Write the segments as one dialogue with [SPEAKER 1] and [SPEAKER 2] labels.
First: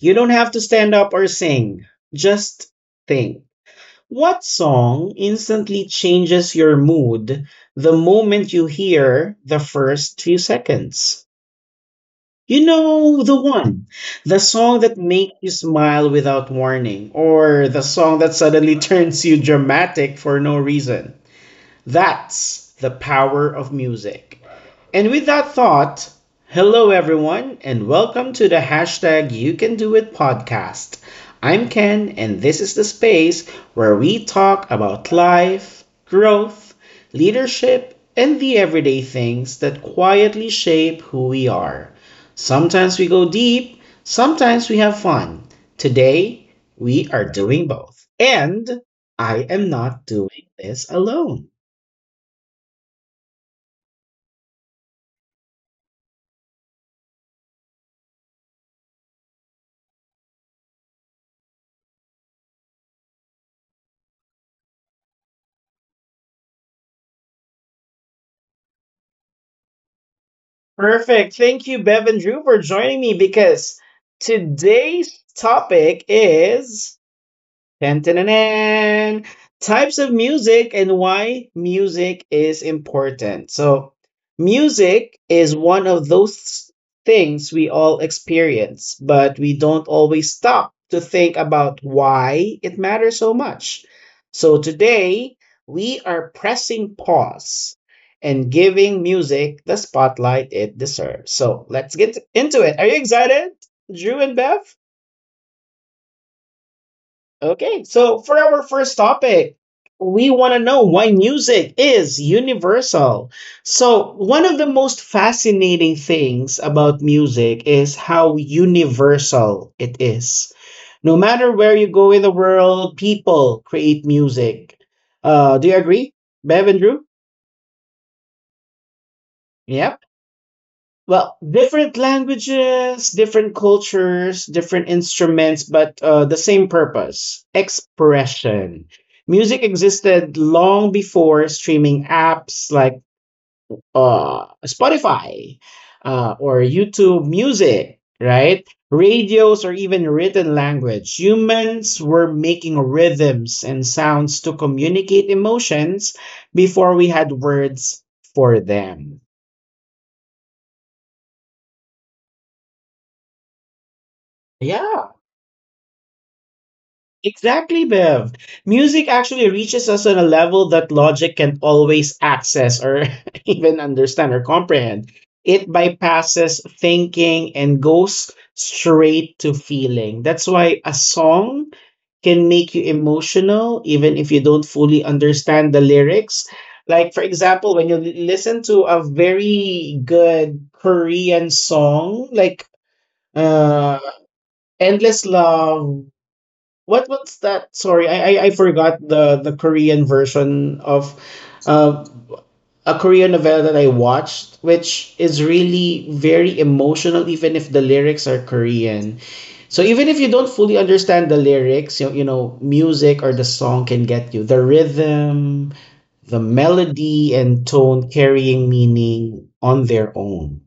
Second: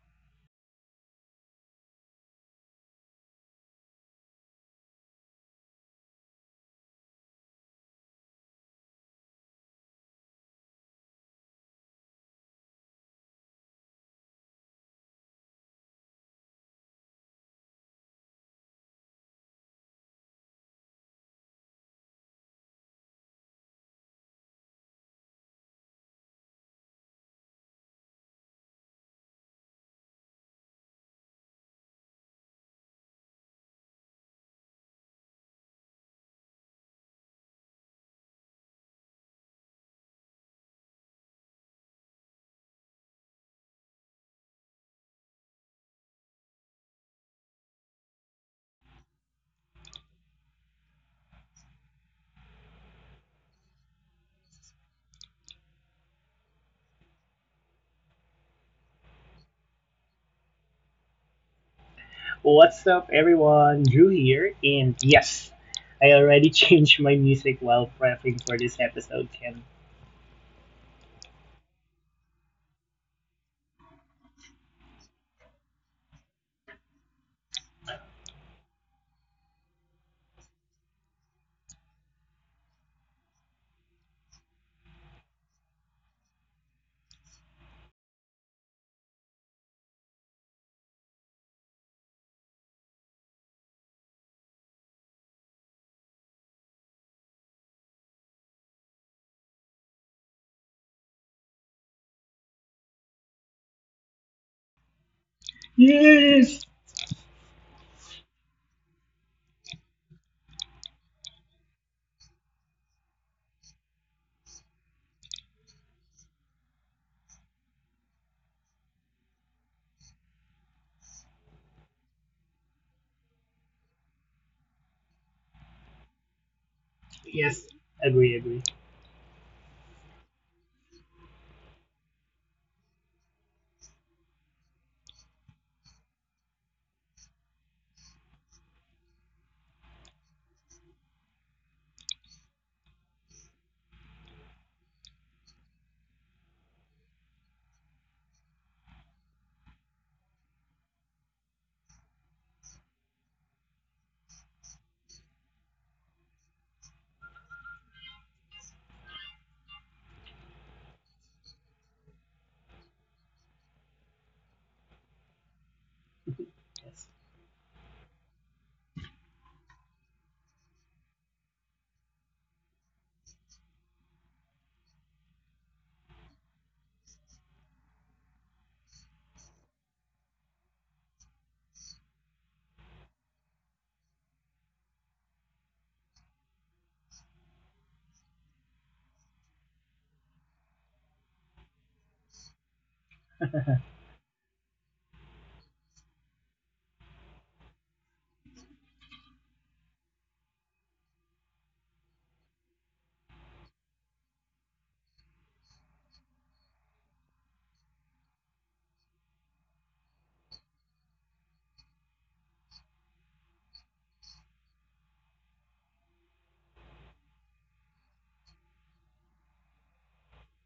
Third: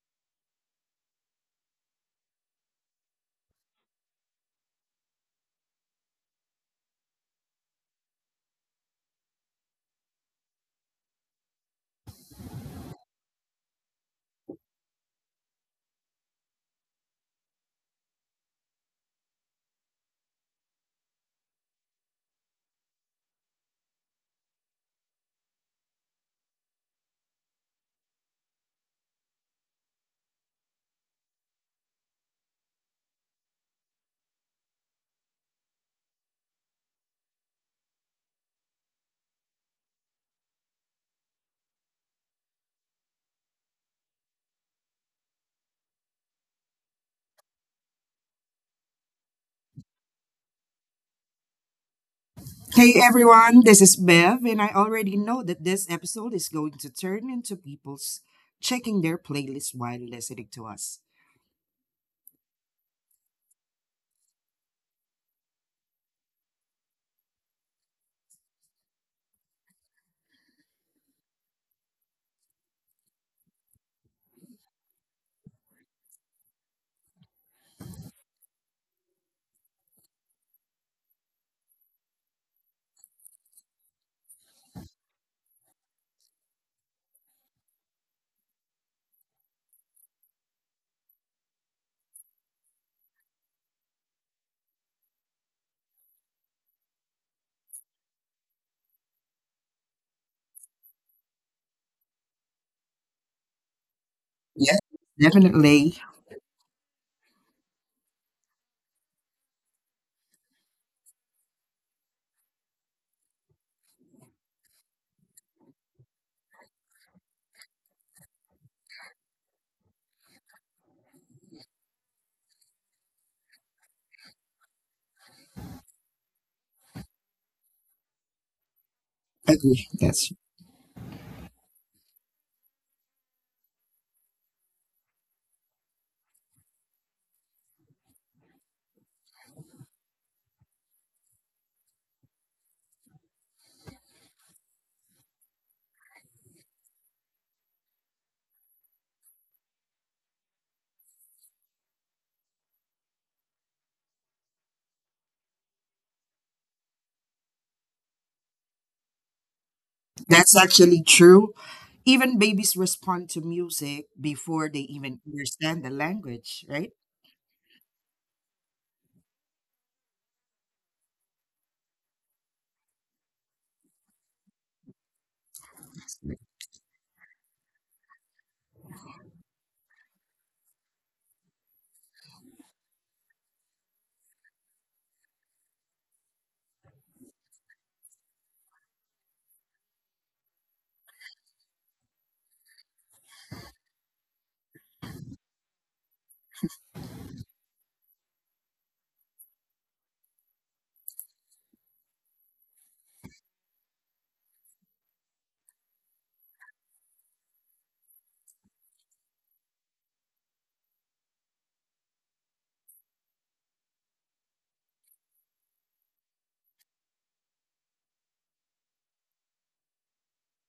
[SPEAKER 1] you don't have to stand up or sing. Just think. What song instantly changes your mood the moment you hear the first few seconds? You know the one, the song that makes you smile without warning, or the song that suddenly turns you dramatic for no reason. That's the power of music. And with that thought, hello everyone, and welcome to the hashtag You Can Do It podcast. I'm Ken, and this is the space where we talk about life, growth, leadership, and the everyday things that quietly shape who we are. Sometimes we go deep, sometimes we have fun. Today, we are doing both. And I am not doing this alone.
[SPEAKER 2] Hey everyone, this is Bev, and I already know that this episode is going to turn into people's checking their playlist while listening to us.
[SPEAKER 3] What's up, everyone? Drew here, and yes, I already changed my music while prepping for this episode, Ken.
[SPEAKER 1] Perfect. Thank you, Bev and Drew, for joining me because today's topic is Dun-dun-dun-dun. Types of music and why music is important. So, music is one of those things we all experience, but we don't always stop to think about why it matters so much. So, today we are pressing pause and giving music the spotlight it deserves. So, let's get into it. Are you excited, Drew and
[SPEAKER 2] Yes,
[SPEAKER 1] Beth?
[SPEAKER 2] definitely.
[SPEAKER 3] Yes!
[SPEAKER 1] Okay, so for our first topic, we want to know why music is universal. So, one of the most fascinating things about music is how universal it is. No matter where you go in the world, people create music. Do you agree, Bev and Drew?
[SPEAKER 3] Yes, agree, agree.
[SPEAKER 2] Agree.
[SPEAKER 1] Yep.
[SPEAKER 2] That's
[SPEAKER 1] Well, different languages, different cultures, different instruments, but the same purpose expression. Music existed long before streaming apps like Spotify or YouTube Music, right? Radios or even written language. Humans were making rhythms and sounds to communicate emotions before we had words for them.
[SPEAKER 2] that's actually true. Even babies respond to music before they
[SPEAKER 1] Yeah.
[SPEAKER 2] even understand the language, right?
[SPEAKER 3] Yes.
[SPEAKER 1] Exactly, Bev. Music actually reaches us on a level that logic can't always access or even understand or comprehend. It bypasses thinking and goes straight to feeling. That's why a song can make you emotional even if you don't fully understand the lyrics. Like, for example, when you listen to a very good Korean song, like uh, Endless Love, what's that? Sorry, I forgot the Korean version of uh, a Korean novella that I watched, which is really very emotional, even if the lyrics are Korean. So even if you don't fully understand the lyrics, you know, music or the song can get you. The rhythm, the melody and tone carrying meaning on their own.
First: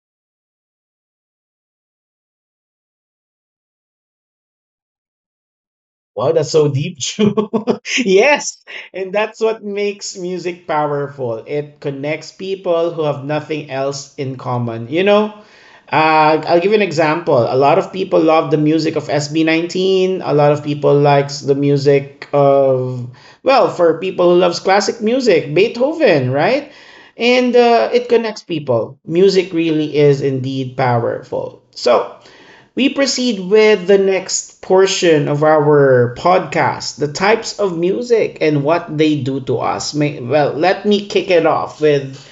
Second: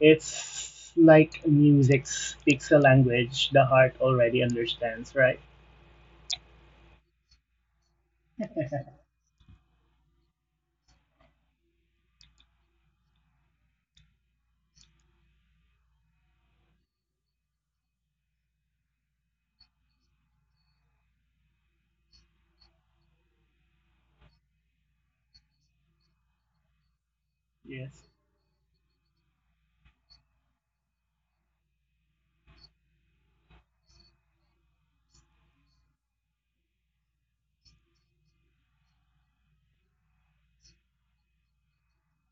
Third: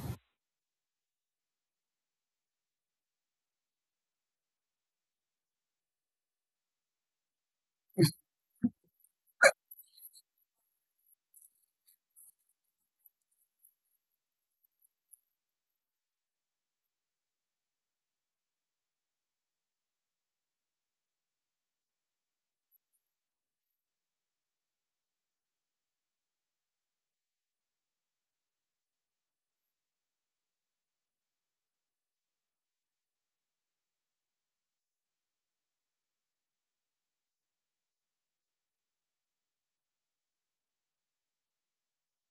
[SPEAKER 3] It's like music speaks a language the heart already understands, right?
[SPEAKER 1] Wow, that's so deep, Drew. Yes, and that's what makes music powerful. It connects people who have nothing else in common. You know, I'll give you an example. A lot of people love the music of SB19. A lot of people likes the music of, well, for people who loves classic music, Beethoven, right? And
[SPEAKER 3] Yes.
[SPEAKER 1] it connects people. Music really is indeed powerful. So we proceed with the next portion of our podcast, the types of music and what they do to us. Well, let me kick it off with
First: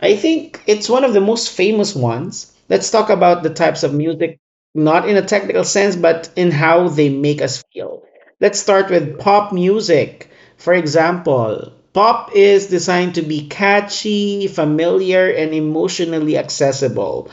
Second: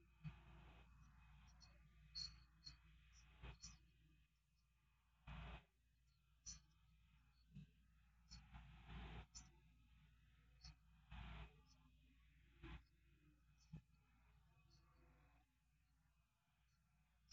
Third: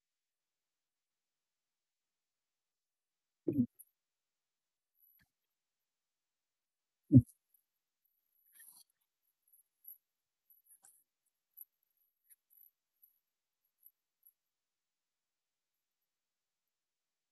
[SPEAKER 1] I think it's one of the most famous ones. Let's talk about the types of music, not in a technical sense, but in how they make us feel. Let's start with pop music. For example, pop is designed to be catchy, familiar, and emotionally accessible.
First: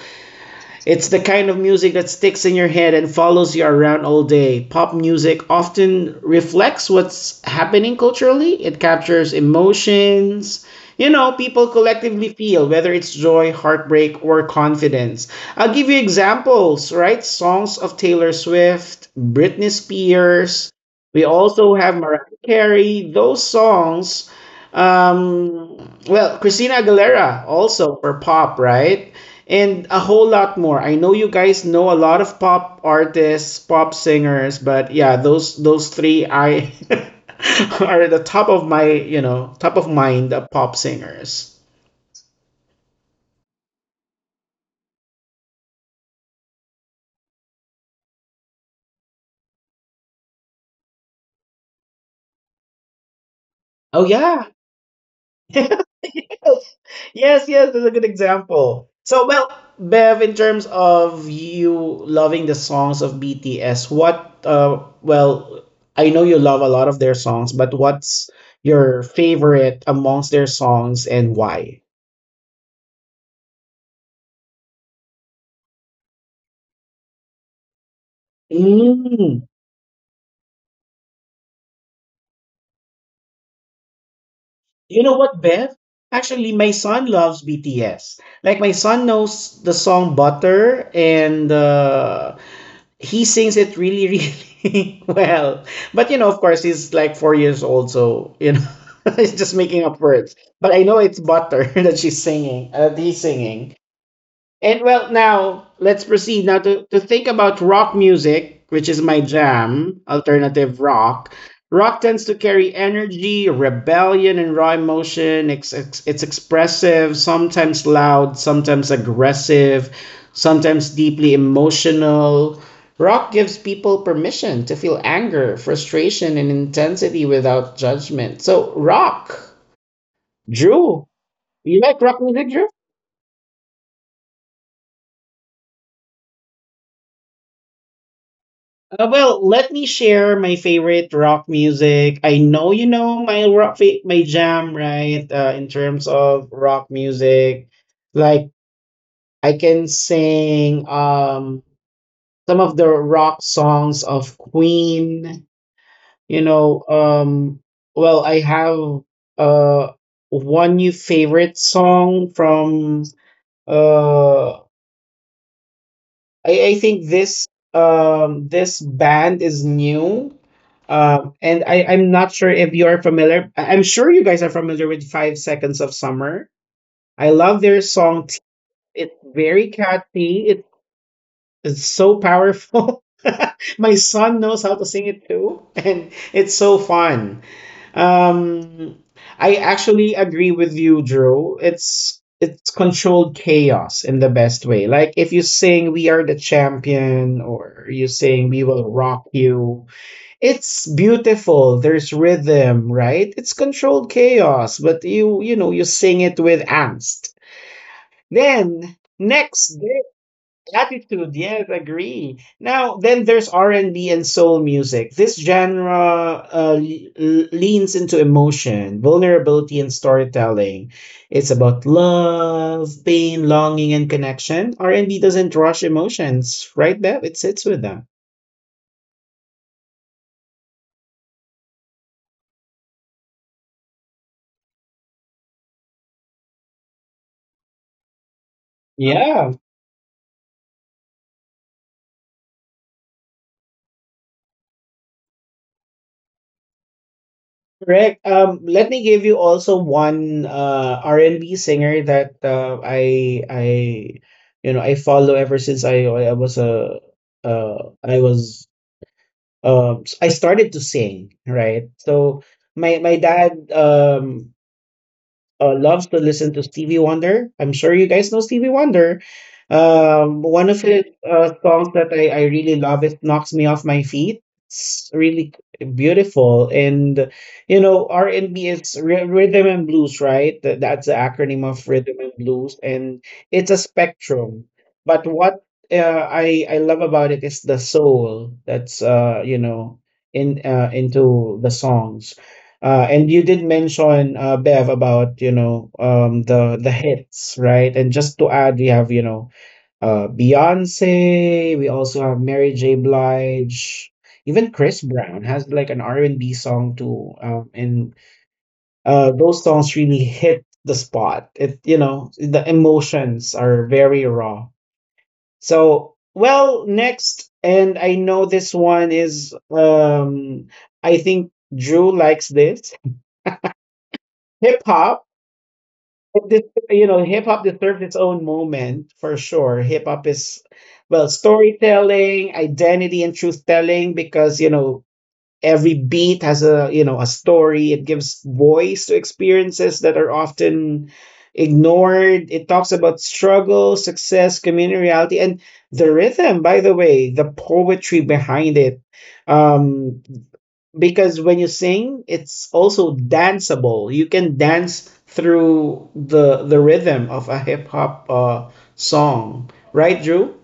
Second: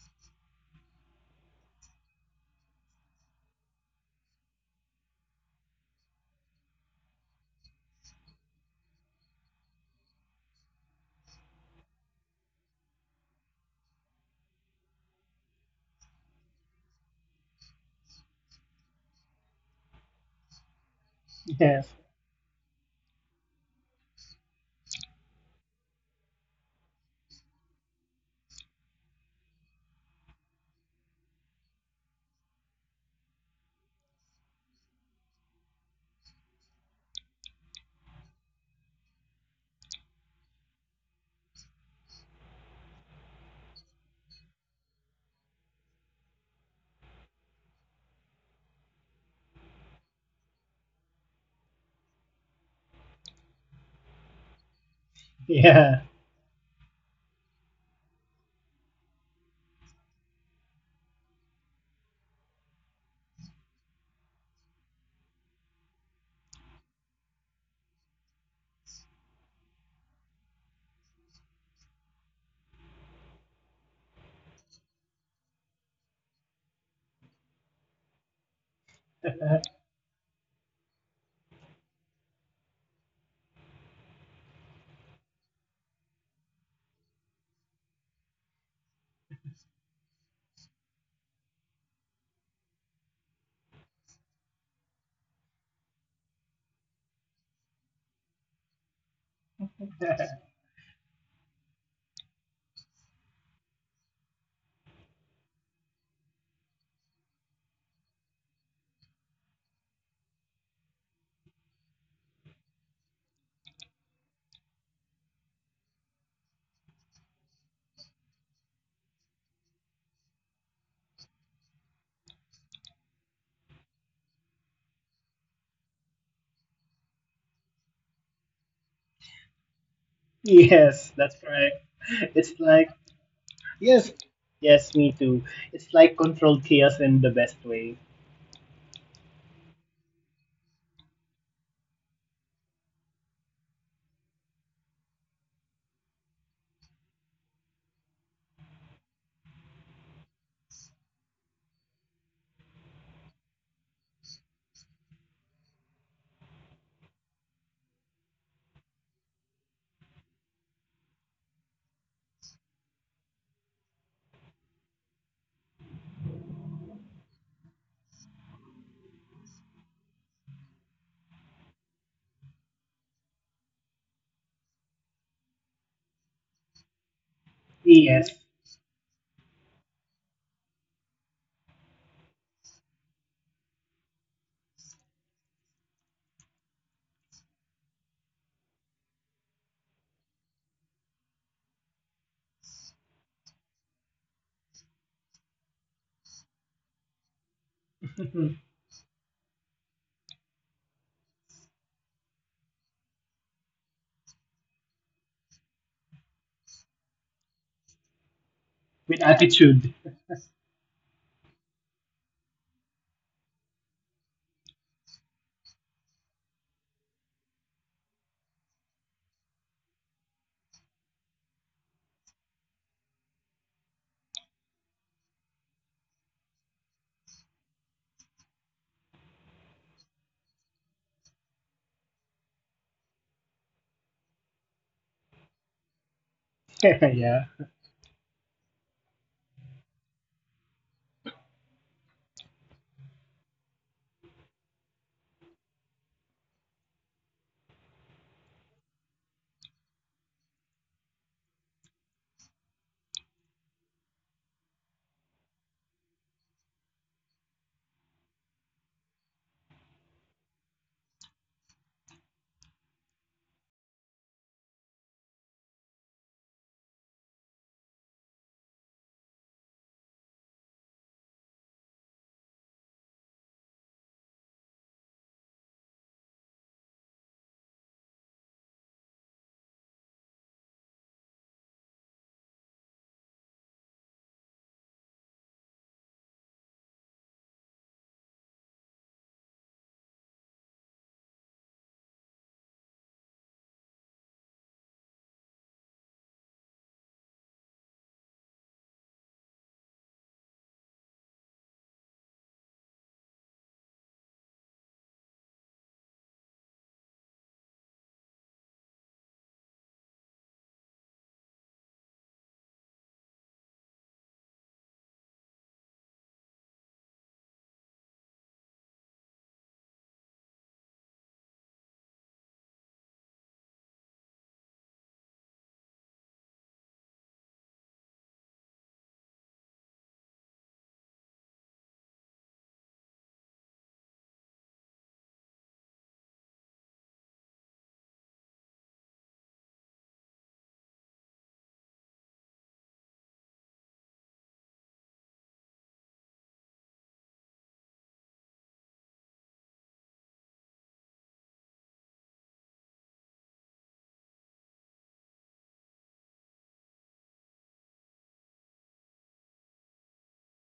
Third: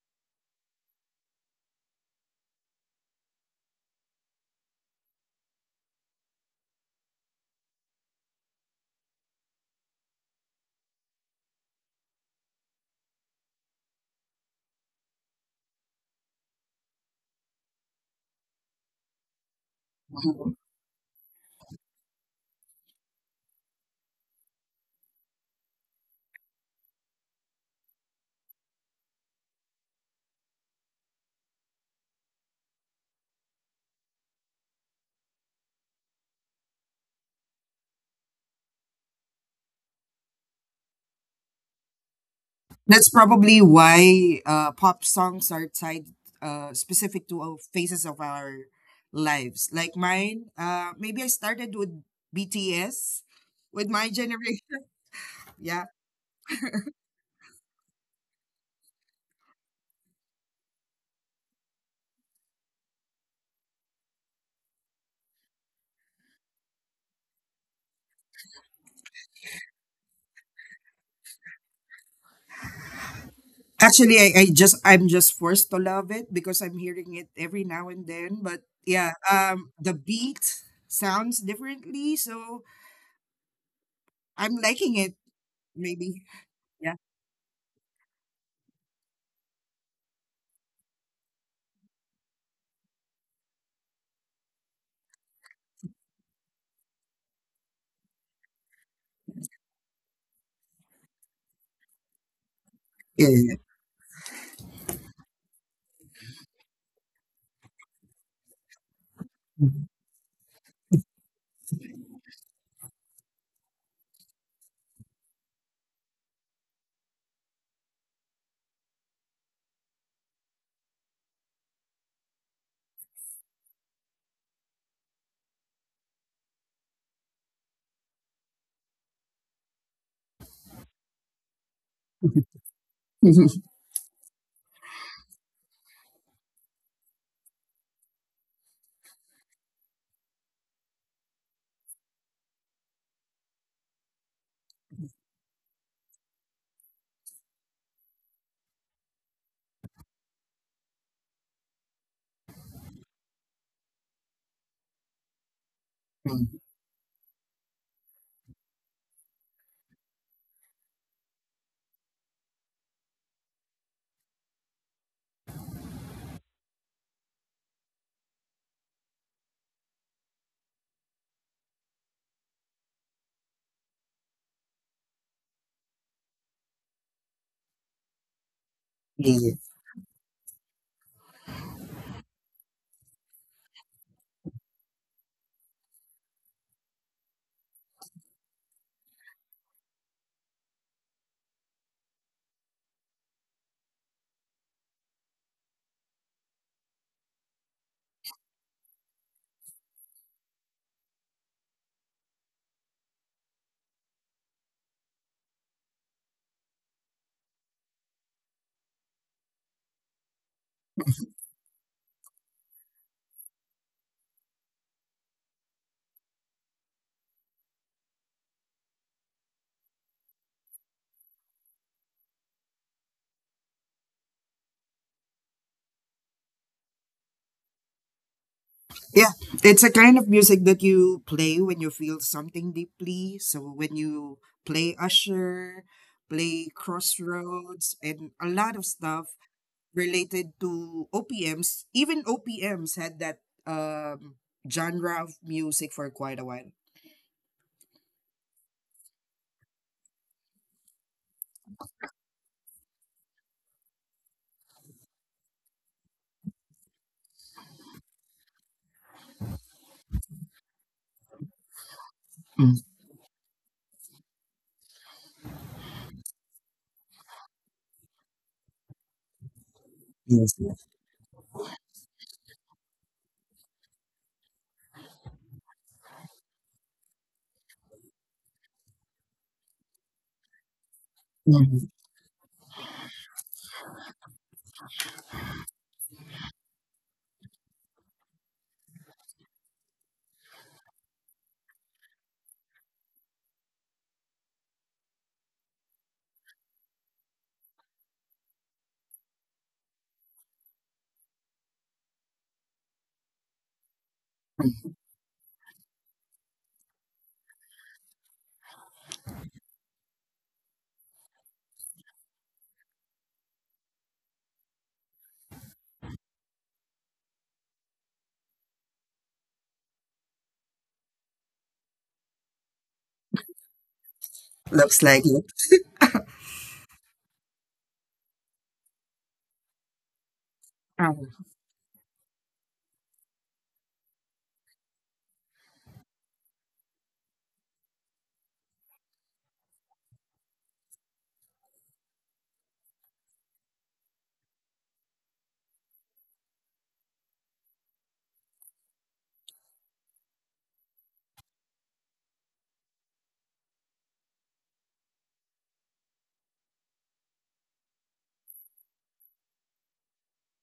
[SPEAKER 1] It's the kind of music that sticks in your head and follows you around all day. Pop music often reflects what's happening culturally. It captures emotions, you know, people collectively feel, whether it's joy, heartbreak, or confidence. I'll give you examples, right? Songs of Taylor Swift, Britney Spears. We also
[SPEAKER 3] Yes.
[SPEAKER 1] have Mariah Carey. Those songs, well, Christina Aguilera also for pop, right? And a whole lot more. I know you guys know a lot of pop artists, pop singers, but yeah, those three I are the top of my, you know, top of mind pop singers.
[SPEAKER 2] That's probably why pop songs are tied specific to all phases of our lives. Like mine, maybe I started with BTS with
[SPEAKER 1] Oh
[SPEAKER 2] my
[SPEAKER 1] yeah.
[SPEAKER 2] generation.
[SPEAKER 1] Yes,
[SPEAKER 2] Yeah.
[SPEAKER 3] Yeah.
[SPEAKER 1] yes, that's a good example. So, well, Bev, in terms of you loving the songs of BTS, what, well, I know you love a lot of their songs, but what's your favorite amongst their songs and why?
[SPEAKER 2] Actually, I'm just forced to love it because I'm hearing it every now and then. But yeah,
[SPEAKER 1] Mm.
[SPEAKER 2] the beat sounds differently, so I'm liking
[SPEAKER 1] You
[SPEAKER 2] it.
[SPEAKER 1] know what, Bev?
[SPEAKER 2] Maybe.
[SPEAKER 1] Actually, my
[SPEAKER 2] Yeah.
[SPEAKER 1] son loves BTS. Like, my son knows the song Butter, and he sings it really, really well. But, you know, of course, he's like 4 years old, so, you know, he's just making up words. But I know it's Butter that she's singing, that he's
[SPEAKER 2] Yeah, yeah,
[SPEAKER 1] singing. And well, now let's proceed now to think about rock music, which is my jam, alternative rock. Rock tends to carry energy, rebellion, and raw emotion. It's expressive, sometimes loud, sometimes aggressive, sometimes deeply emotional. Rock gives people permission to feel anger, frustration, and intensity without judgment. So, rock, Drew,
[SPEAKER 3] Yes, that's
[SPEAKER 1] you
[SPEAKER 3] correct.
[SPEAKER 1] like rock
[SPEAKER 3] It's
[SPEAKER 1] music,
[SPEAKER 3] like,
[SPEAKER 2] yeah.
[SPEAKER 3] yes, yes, me too. It's like controlled chaos in the best way.
[SPEAKER 1] Well, let me share my favorite rock music. I know you know my rock, my jam, right? In terms of rock music, like I can sing some of the rock songs of Queen. You know, well, I have uh one new favorite song from uh I think this this band is new. And I'm not sure if you're familiar. I'm sure you guys are familiar with Five Seconds of Summer. I love their song.
[SPEAKER 3] Yes.
[SPEAKER 1] It's
[SPEAKER 2] Yeah.
[SPEAKER 1] very catchy. It's so powerful. My son knows how to sing it too. And it's so fun. Um, I actually agree with you, Drew. It's controlled chaos in the best way. Like if you sing "We Are the Champion" or you sing
[SPEAKER 3] With
[SPEAKER 1] "We Will Rock You," it's beautiful. There's rhythm, right? It's controlled chaos, but you know you sing it with angst. Then next
[SPEAKER 3] attitude.
[SPEAKER 1] Attitude, yes, agree. Now, then there's R&B and B and soul music. This genre leans into emotion, vulnerability, and storytelling. It's about love, pain, longing, and connection. R&B doesn't rush emotions, right, Bev? It sits with them.
[SPEAKER 2] Yeah, it's a kind of music that you play when you feel something deeply. So when you play Usher, play
[SPEAKER 3] Yeah.
[SPEAKER 2] Crossroads, and a lot of stuff
[SPEAKER 1] Yeah,
[SPEAKER 2] related to OPMs, even OPMs had that um, genre of music for quite a while.
[SPEAKER 1] correct. Let me give you also one R&B singer that I you know I follow ever since I was a uh I was I started to sing, right? So
[SPEAKER 2] Mm.
[SPEAKER 1] my dad loves to listen to Stevie Wonder. I'm sure you guys know Stevie Wonder.
[SPEAKER 2] Yes,
[SPEAKER 1] One of
[SPEAKER 2] yes.
[SPEAKER 1] his songs that I really love is "Knocks Me Off My Feet." It's really beautiful, and you know R and B is rhythm and blues, right? That's the acronym of
[SPEAKER 2] Mhm,
[SPEAKER 1] rhythm and blues, and it's a spectrum. But what uh, I love about it is the soul that's you know in into the songs. And you did mention Bev about you know the hits, right? And just to add, we have you know Beyonce. We also have Mary J. Blige. Even
[SPEAKER 2] mhm.
[SPEAKER 1] Chris Brown has like an R and B song too, and those songs really hit the spot. It you know the emotions are very raw. So well, next, and I know this one is I think Drew likes this hip
[SPEAKER 2] Looks
[SPEAKER 1] hop.
[SPEAKER 2] like it.
[SPEAKER 1] You know, hip hop deserves its own moment for sure. Hip hop is, well,
[SPEAKER 2] Um,
[SPEAKER 1] storytelling, identity, and truth telling because, you know, every beat has a, you know, a story. It gives voice to experiences that are often ignored. It talks about struggle, success, community reality, and the rhythm, by the way, the poetry behind it. Um, because when you sing it's also danceable, you can dance through the rhythm of a hip hop song, right, drew?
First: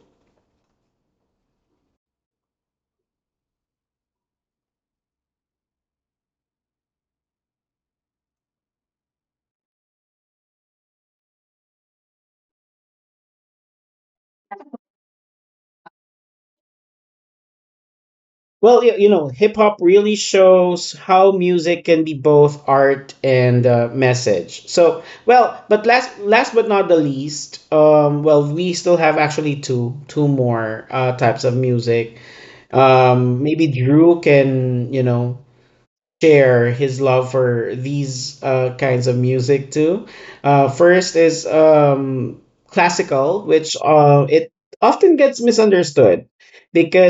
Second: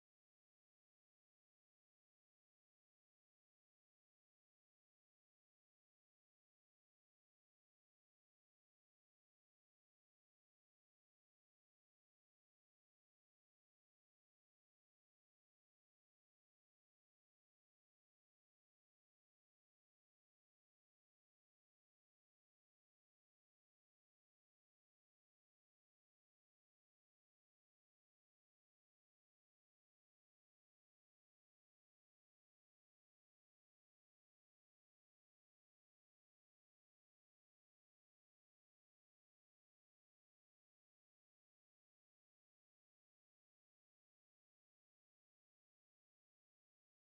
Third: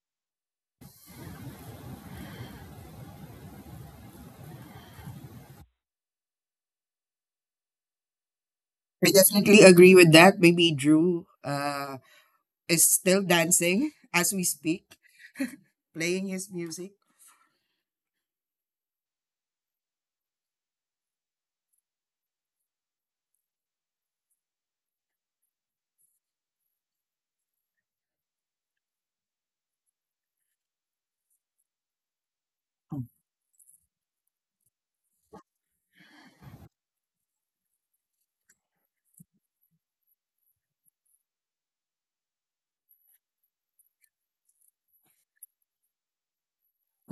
[SPEAKER 2] I definitely agree with that. Maybe Drew is still dancing as we speak, playing his music.
[SPEAKER 1] Well you know hip hop really shows how music can be both art and message. So well, but last but not the least, well we still have actually two more types of music. Maybe drew can you know share his love for these kinds of music too. First is classical, which it often gets misunderstood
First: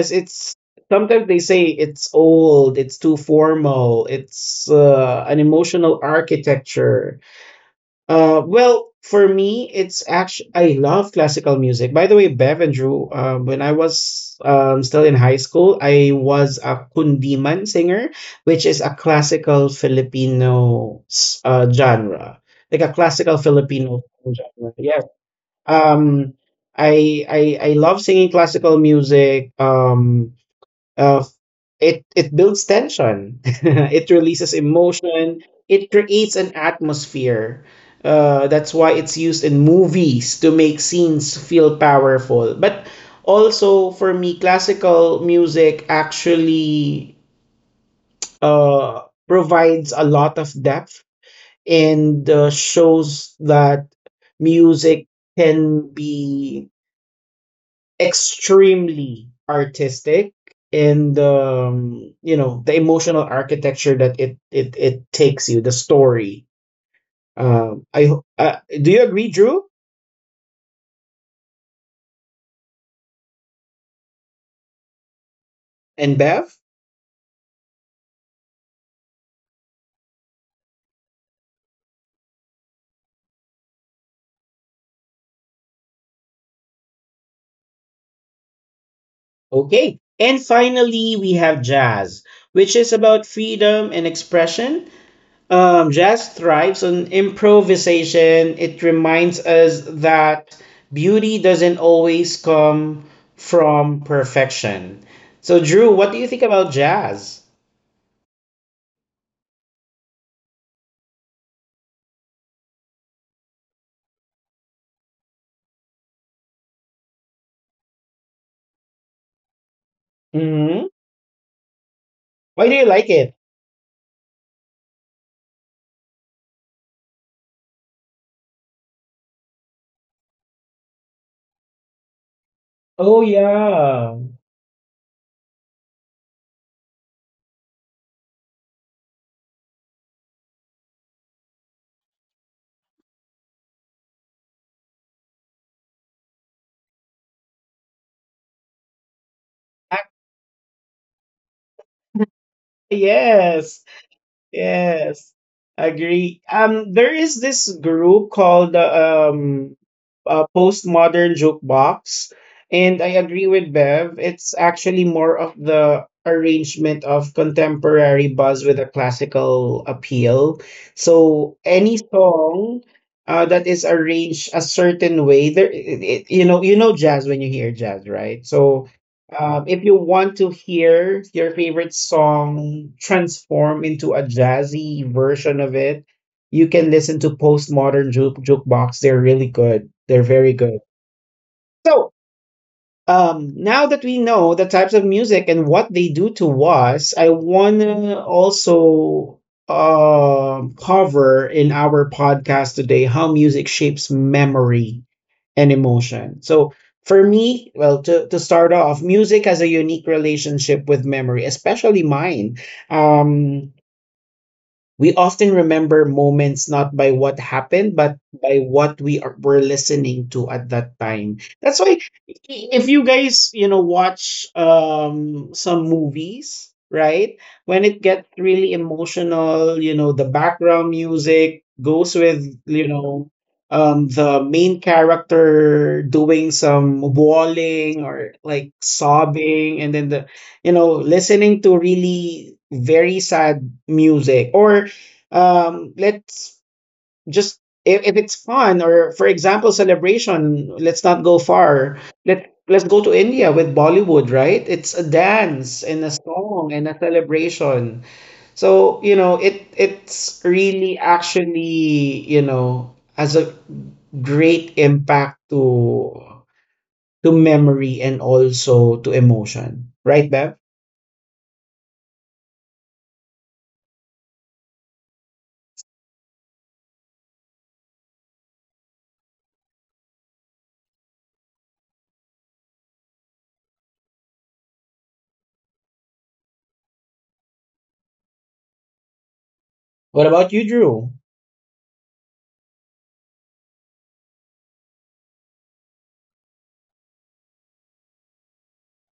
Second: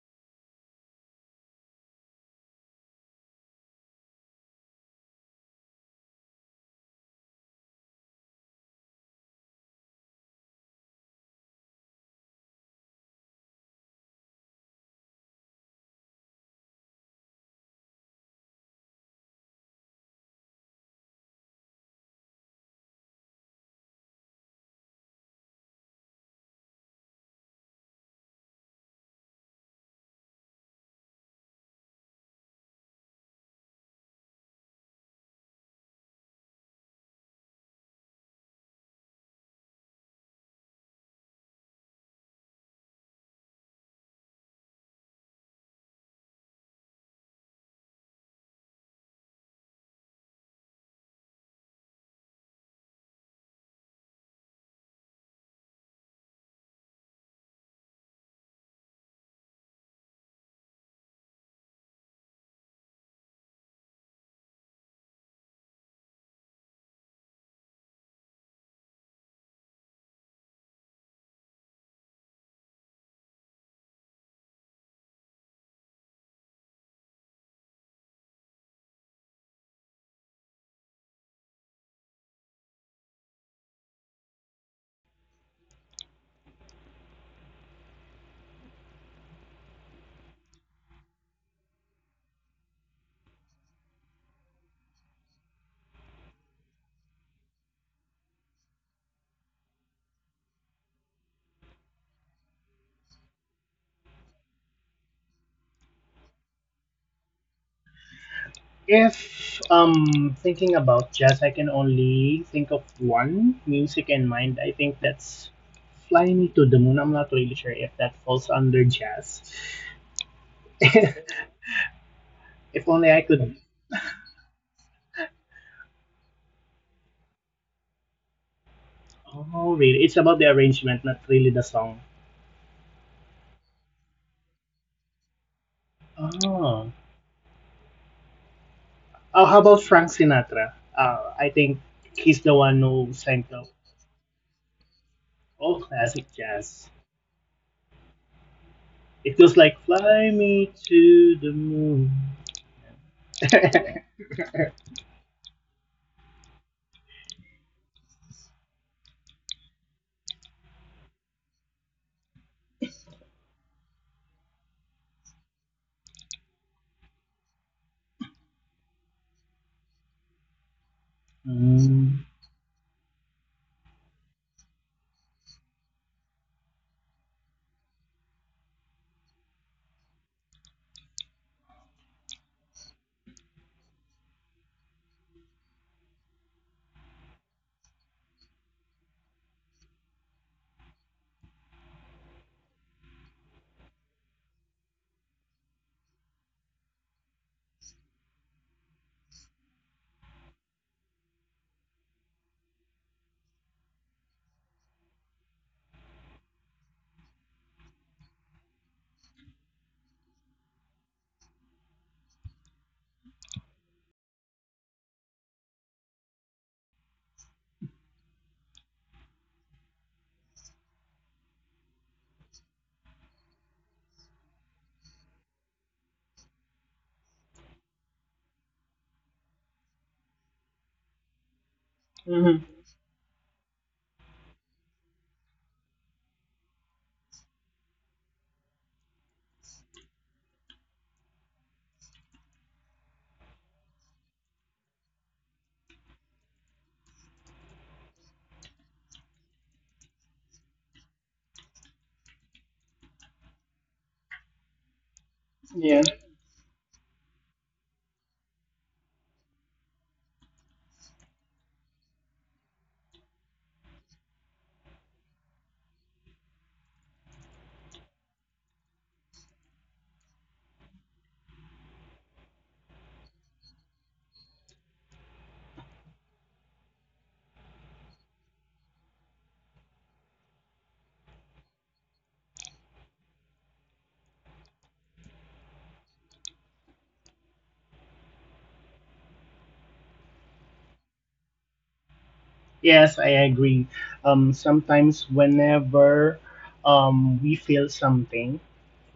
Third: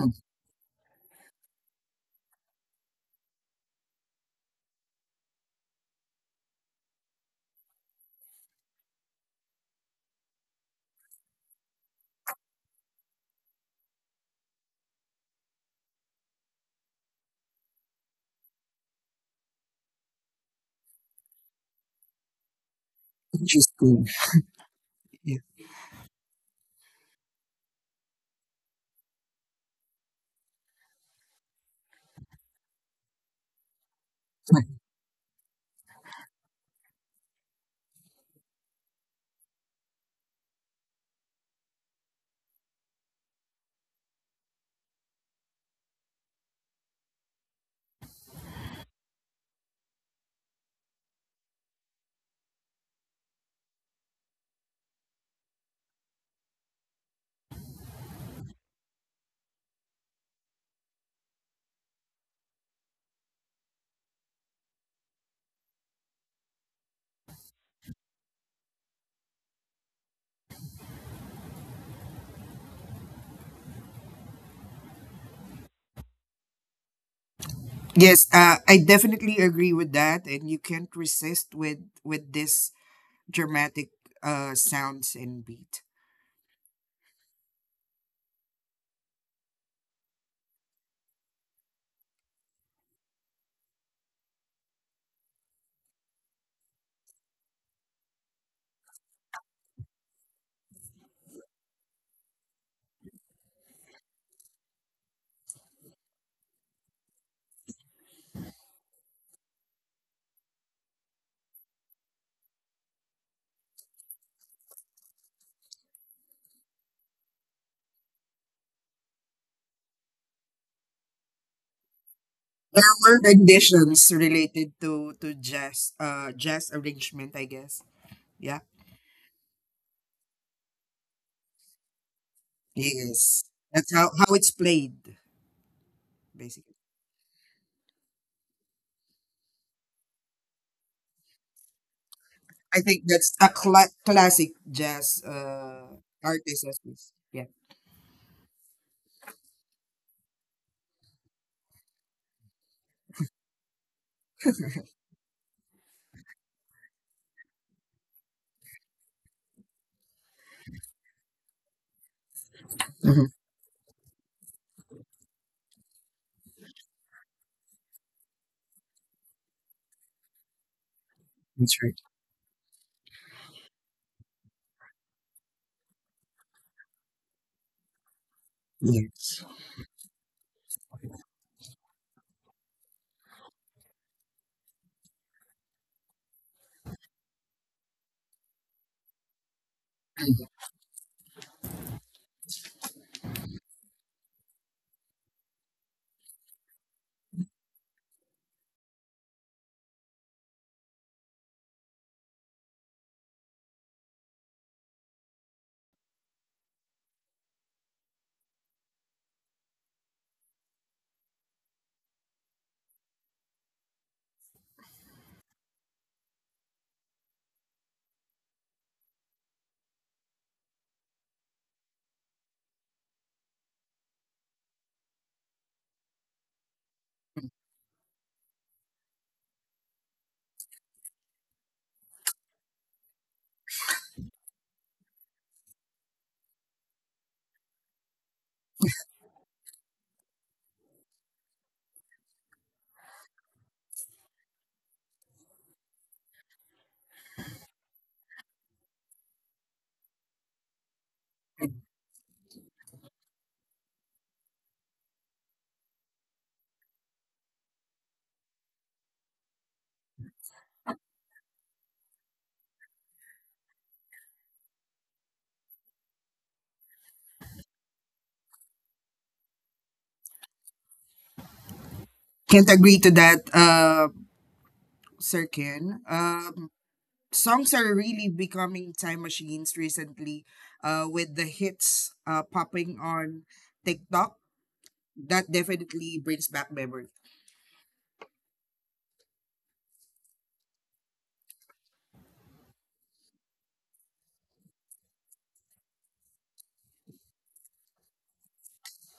[SPEAKER 2] Mm.
[SPEAKER 1] it's sometimes they say it's old, it's too formal, it's an emotional architecture. Well, for me, it's actually I love classical music. By the way, Bev and Drew, when I was still in high school, I was a kundiman singer, which is a classical Filipino genre, like a classical Filipino
[SPEAKER 2] Interesting.
[SPEAKER 1] genre. Yeah.
[SPEAKER 2] Yeah.
[SPEAKER 1] Um, I love singing classical music. Uh, it it builds tension. It releases emotion. It creates an atmosphere. That's why it's used in movies to make scenes feel powerful. But also for me, classical music actually uh, provides a lot of depth and shows that music can be extremely artistic in the you know the emotional architecture that it takes you the story. um i ho- uh, do you agree, drew and bev?
[SPEAKER 2] Yes, I definitely agree with that, and you can't resist with this dramatic sounds and beat.
[SPEAKER 1] Okay. And finally, we have jazz, which is about freedom and expression. Jazz thrives on improvisation. It reminds us that beauty doesn't always come from perfection. So, Drew, what do you think about jazz?
[SPEAKER 3] If thinking about jazz, I can only think of one music in mind. I think that's "Fly Me to the Moon." I'm not really sure if that falls under jazz.
[SPEAKER 1] Hmm. Why do you
[SPEAKER 2] There
[SPEAKER 3] If
[SPEAKER 1] like
[SPEAKER 3] only
[SPEAKER 2] were
[SPEAKER 3] I
[SPEAKER 1] it?
[SPEAKER 3] could.
[SPEAKER 2] renditions related to jazz jazz arrangement, I guess. Yeah.
[SPEAKER 3] Oh, really? It's about the arrangement, not really the song.
[SPEAKER 1] Oh,
[SPEAKER 2] Yes, that's how
[SPEAKER 1] yeah.
[SPEAKER 2] how it's played basically.
[SPEAKER 3] Oh. Oh, how about Frank Sinatra? I think he's the
[SPEAKER 2] I
[SPEAKER 3] one
[SPEAKER 2] think
[SPEAKER 3] who
[SPEAKER 2] that's
[SPEAKER 3] sang
[SPEAKER 2] a
[SPEAKER 3] the
[SPEAKER 2] classic jazz
[SPEAKER 3] old classic
[SPEAKER 2] artist. As
[SPEAKER 3] jazz.
[SPEAKER 2] is. Yeah.
[SPEAKER 3] It goes like "Fly Me to the Moon."
[SPEAKER 1] Yes. Yes, agree. There is this group called Postmodern Jukebox, and I
[SPEAKER 2] Mhm.
[SPEAKER 1] agree with Bev. It's actually more of the arrangement of contemporary buzz with a classical appeal. So
[SPEAKER 2] That's
[SPEAKER 1] any
[SPEAKER 2] right.
[SPEAKER 3] Mm.
[SPEAKER 1] song that is arranged a certain way, you know jazz when you hear jazz, right? So
[SPEAKER 2] Yes.
[SPEAKER 1] if you want to hear your favorite song transform into a jazzy version of it, you can listen to Postmodern Jukebox. They're really good. They're very good. So, now that we know the types of music and what they do to us, I want to also cover in our podcast today how music shapes memory and emotion. So for me, well, to start off, music has a unique relationship with memory, especially mine. Um, we often remember moments not by what happened, but by what were listening to at that time. That's why if you guys, you know, watch some movies, right? When it gets really emotional, you know, the background music goes with,
[SPEAKER 3] Mhm.
[SPEAKER 1] you know, the main character doing some bawling or like sobbing, and then the, you know, listening to really very sad music, or let's just, if it's fun or for example celebration, let's not go far, let's go to India with Bollywood, right? It's a dance and
[SPEAKER 3] Yeah.
[SPEAKER 1] a song and a celebration. So, you know, it it's really actually, you know, has a great impact to memory and also to emotion, right, Bev?
[SPEAKER 2] Can't agree to that, Sir Ken. Songs are really becoming time machines recently with the hits popping on TikTok that definitely brings back memory.
[SPEAKER 1] What about you, Drew?
[SPEAKER 3] Yes, I agree. Sometimes whenever we feel something,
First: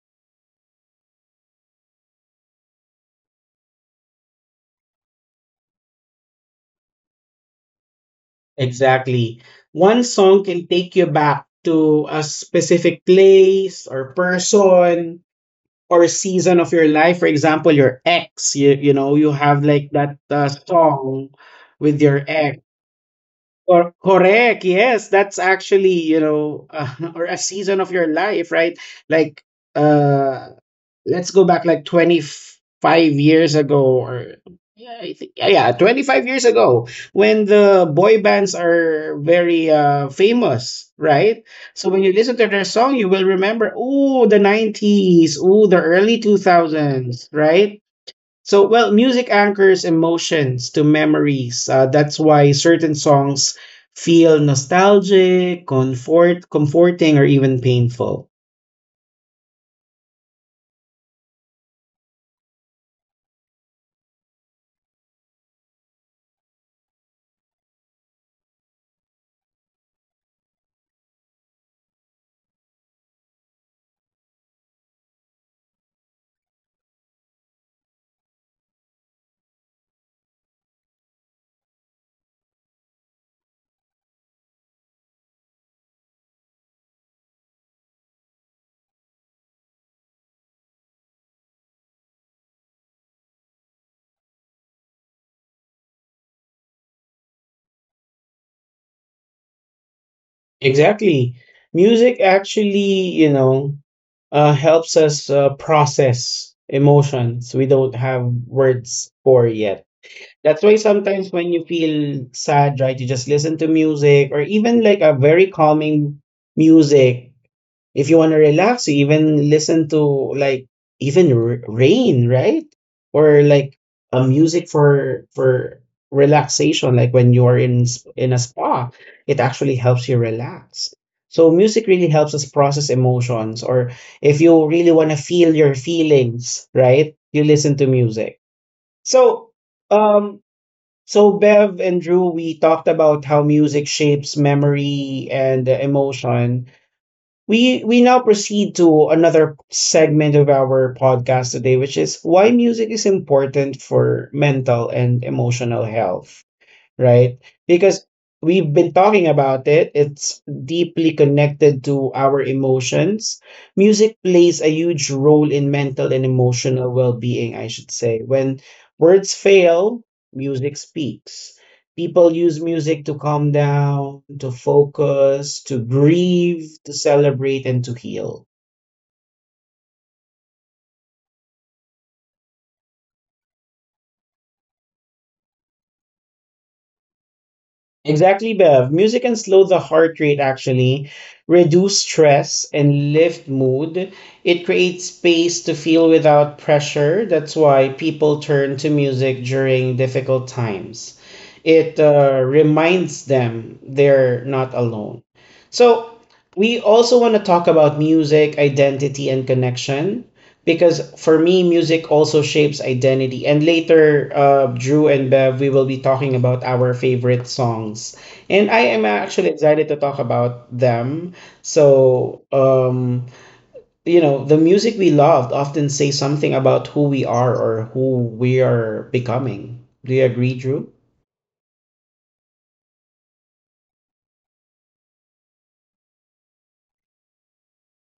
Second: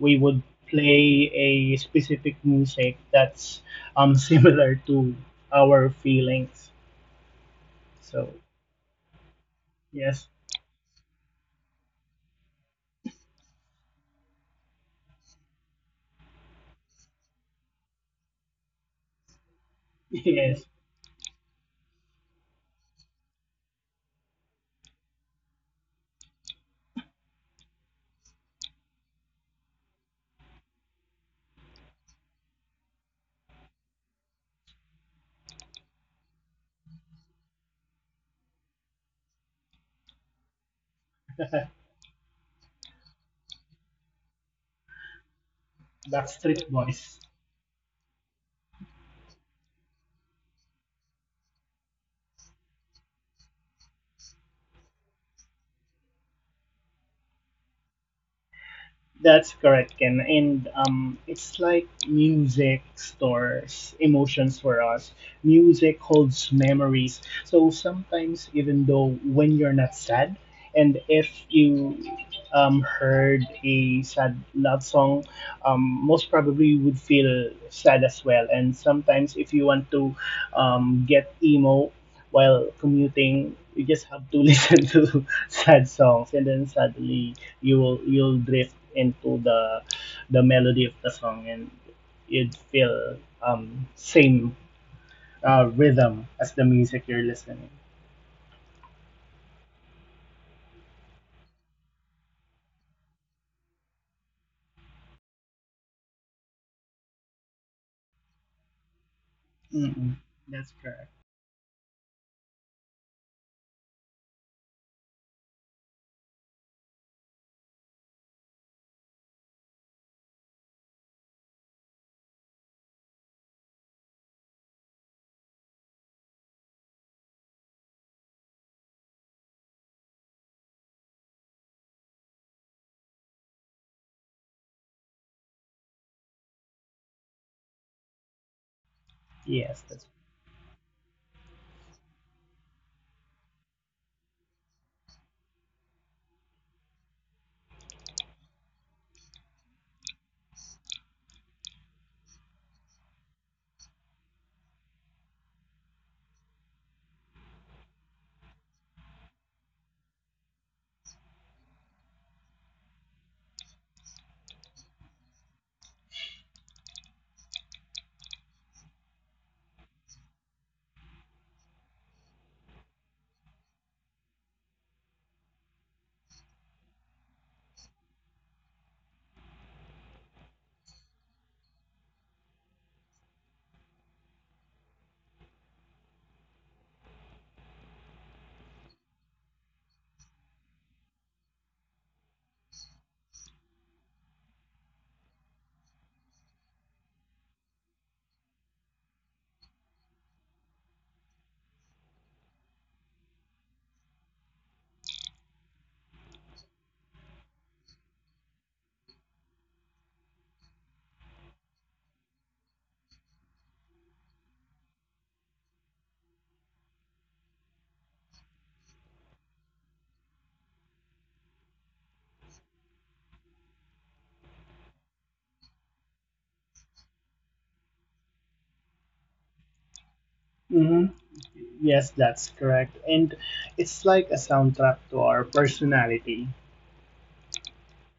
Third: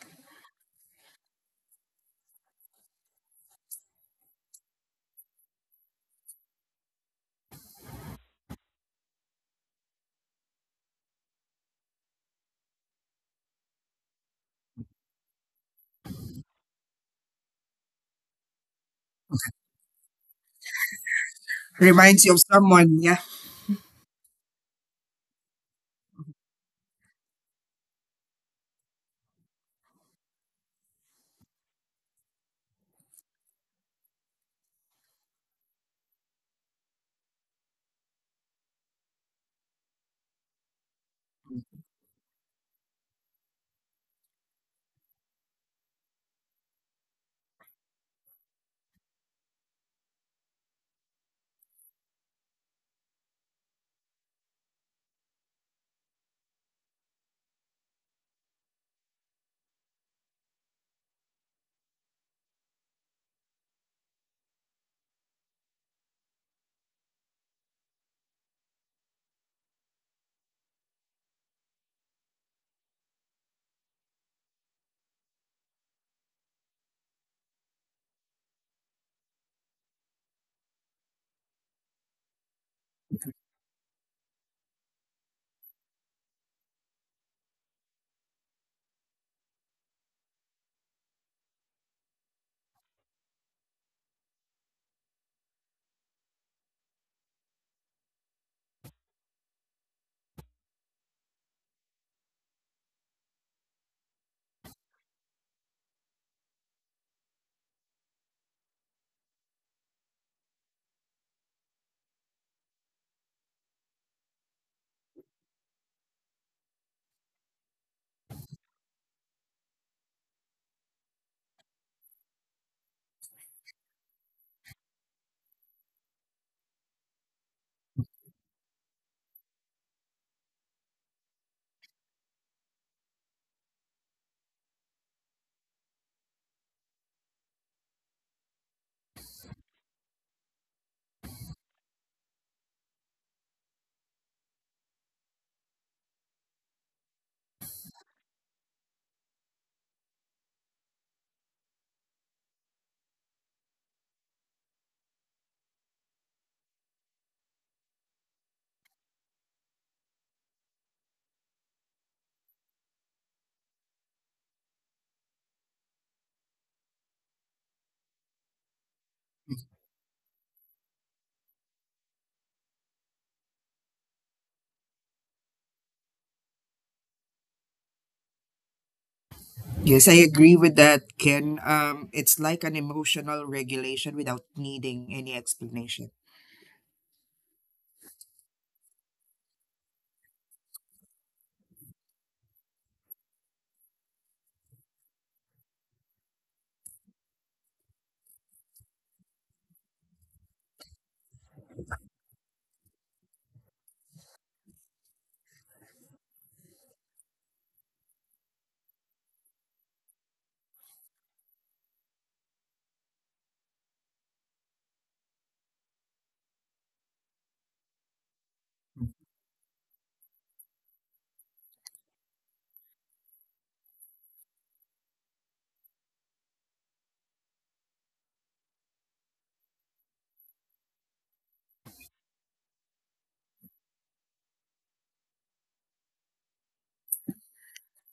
[SPEAKER 3] we would play a specific music that's similar to our feelings. So
[SPEAKER 1] Exactly. One
[SPEAKER 3] yes,
[SPEAKER 1] song can take you back to a specific place or person or season of your life. For example, your ex, you know, you have like that
[SPEAKER 3] yes,
[SPEAKER 1] song with your
[SPEAKER 2] Reminds you of
[SPEAKER 1] ex.
[SPEAKER 2] someone. Yeah,
[SPEAKER 1] Correct. Yes, that's actually, you know, or a season of your life, right? Like, uh, let's go back like 25 years ago, or yeah, I think yeah, 25 years ago, when the boy bands are very famous, right? So when you listen to their song, you will remember, oh, the 90s, oh, the early two
[SPEAKER 3] Backstreet Boys.
[SPEAKER 1] thousands, right? So, well, music anchors emotions to memories. That's why certain songs feel nostalgic, comfort, comforting, or even painful.
[SPEAKER 3] That's correct, Ken. And it's like music stores emotions for us. Music holds memories. So sometimes, even though when you're not sad, and if you heard a sad love song, most probably you would feel sad as well. And sometimes, if you want to get emo while commuting, you just have to listen to sad songs, and then suddenly you'll drift into the melody of the song and you'd feel same rhythm as the music you're listening.
[SPEAKER 1] Exactly. Music actually, you know, helps us process emotions we don't have words for yet.
[SPEAKER 3] Mm-mm.
[SPEAKER 1] That's
[SPEAKER 3] That's
[SPEAKER 1] why
[SPEAKER 3] correct.
[SPEAKER 1] sometimes when you feel sad, right, you just listen to music or even like a very calming music. If you want to relax, you even listen to, like, even rain, right? Or like a music for relaxation, like when you are in in a spa, it actually helps you relax. So music really helps us process emotions, or if you really want to feel your feelings, right? You listen to music. So,
[SPEAKER 3] Yes, that's
[SPEAKER 1] um, so Bev and Drew, we talked about how music shapes memory and emotion. We now proceed to another segment of our podcast today, which is why music is important for mental and emotional health, right? Because we've been talking about it, it's deeply connected to our emotions. Music plays a huge role in mental and emotional well being, I should say. When words fail, music speaks. People use music to calm down, to focus, to grieve, to celebrate, and to heal.
[SPEAKER 2] yes, I agree with that, Ken. It's like an emotional regulation without needing any explanation.
[SPEAKER 1] Exactly, Bev. Music can slow the heart rate actually, reduce stress, and lift mood. It creates space to feel without pressure. That's why people turn to music during difficult times. It reminds them they're not alone. So we also want to talk about music, identity, and connection, because for me, music also shapes identity. And later, Drew and Bev, we will be talking about our favorite songs, and I am actually excited to talk about them. So, you know, the music we loved often say something about who we are or who we are becoming. Do you agree, Drew?
[SPEAKER 3] hmm yes, that's correct. And it's like a soundtrack to our personality.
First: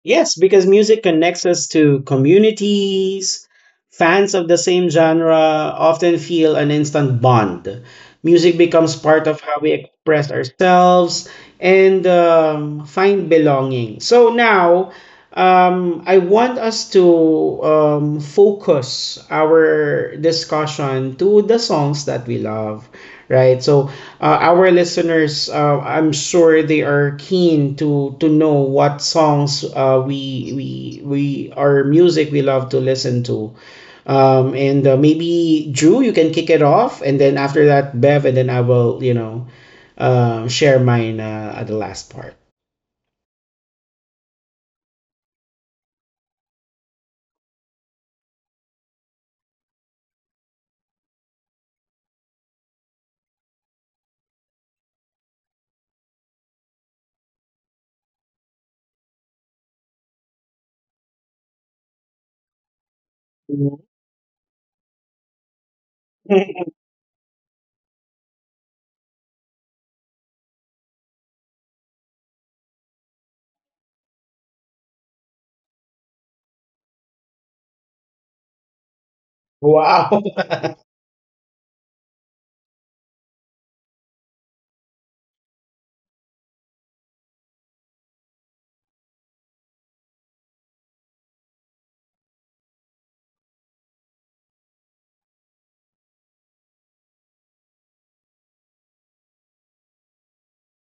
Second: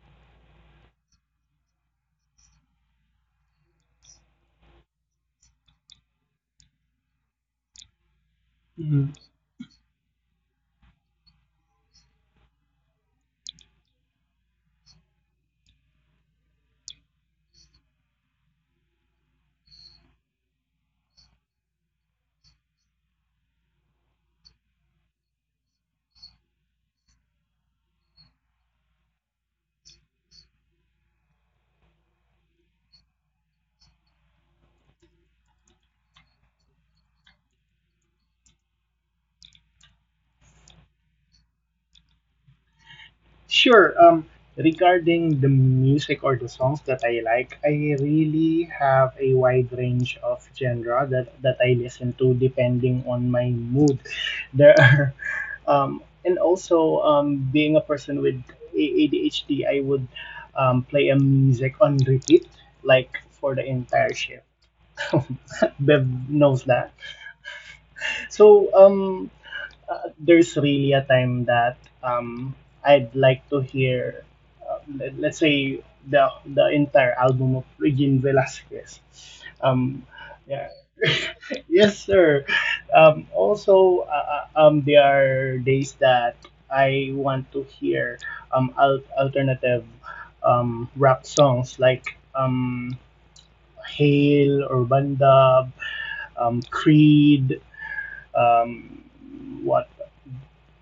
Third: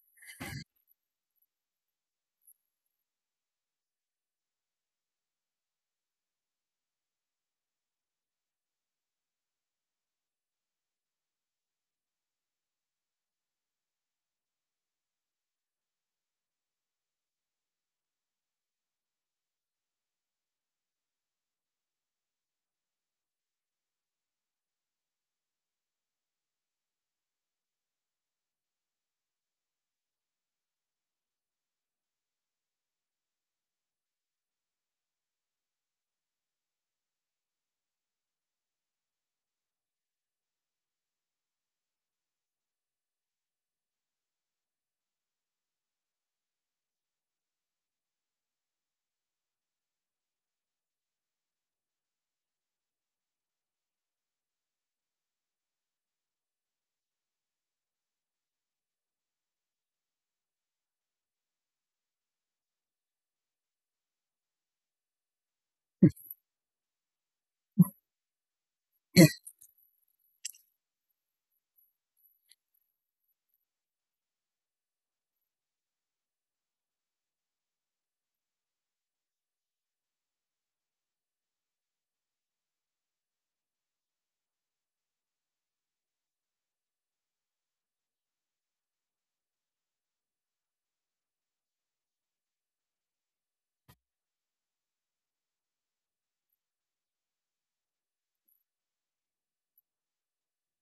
[SPEAKER 1] Yes, because music connects us to communities. Fans of the same genre often feel an instant bond. Music becomes
[SPEAKER 3] Mhm.
[SPEAKER 1] part of how we express ourselves and find belonging. So now, I want us to focus our discussion to the songs that we love, right? So, our listeners, I'm sure they are keen to know what songs we our music we love to listen to. And maybe Drew, you can kick it off, and then after that, Bev, and then I will, you know, share mine at the last part.
[SPEAKER 3] Sure. Regarding the music or the songs that I like, I really have a wide range of genre that I listen to depending on my mood. There are, and also being a person with ADHD, I would play a music on repeat, like for the entire shift. Bev knows that. So
[SPEAKER 2] Yeah.
[SPEAKER 3] there's really a time that um, I'd like to hear, let's say, the entire album of Regine Velasquez. Um,
[SPEAKER 1] Wow.
[SPEAKER 3] yeah. Yes, sir. Also, there are days that I want to hear alternative rap songs like Hail or Bandab, Creed, um, what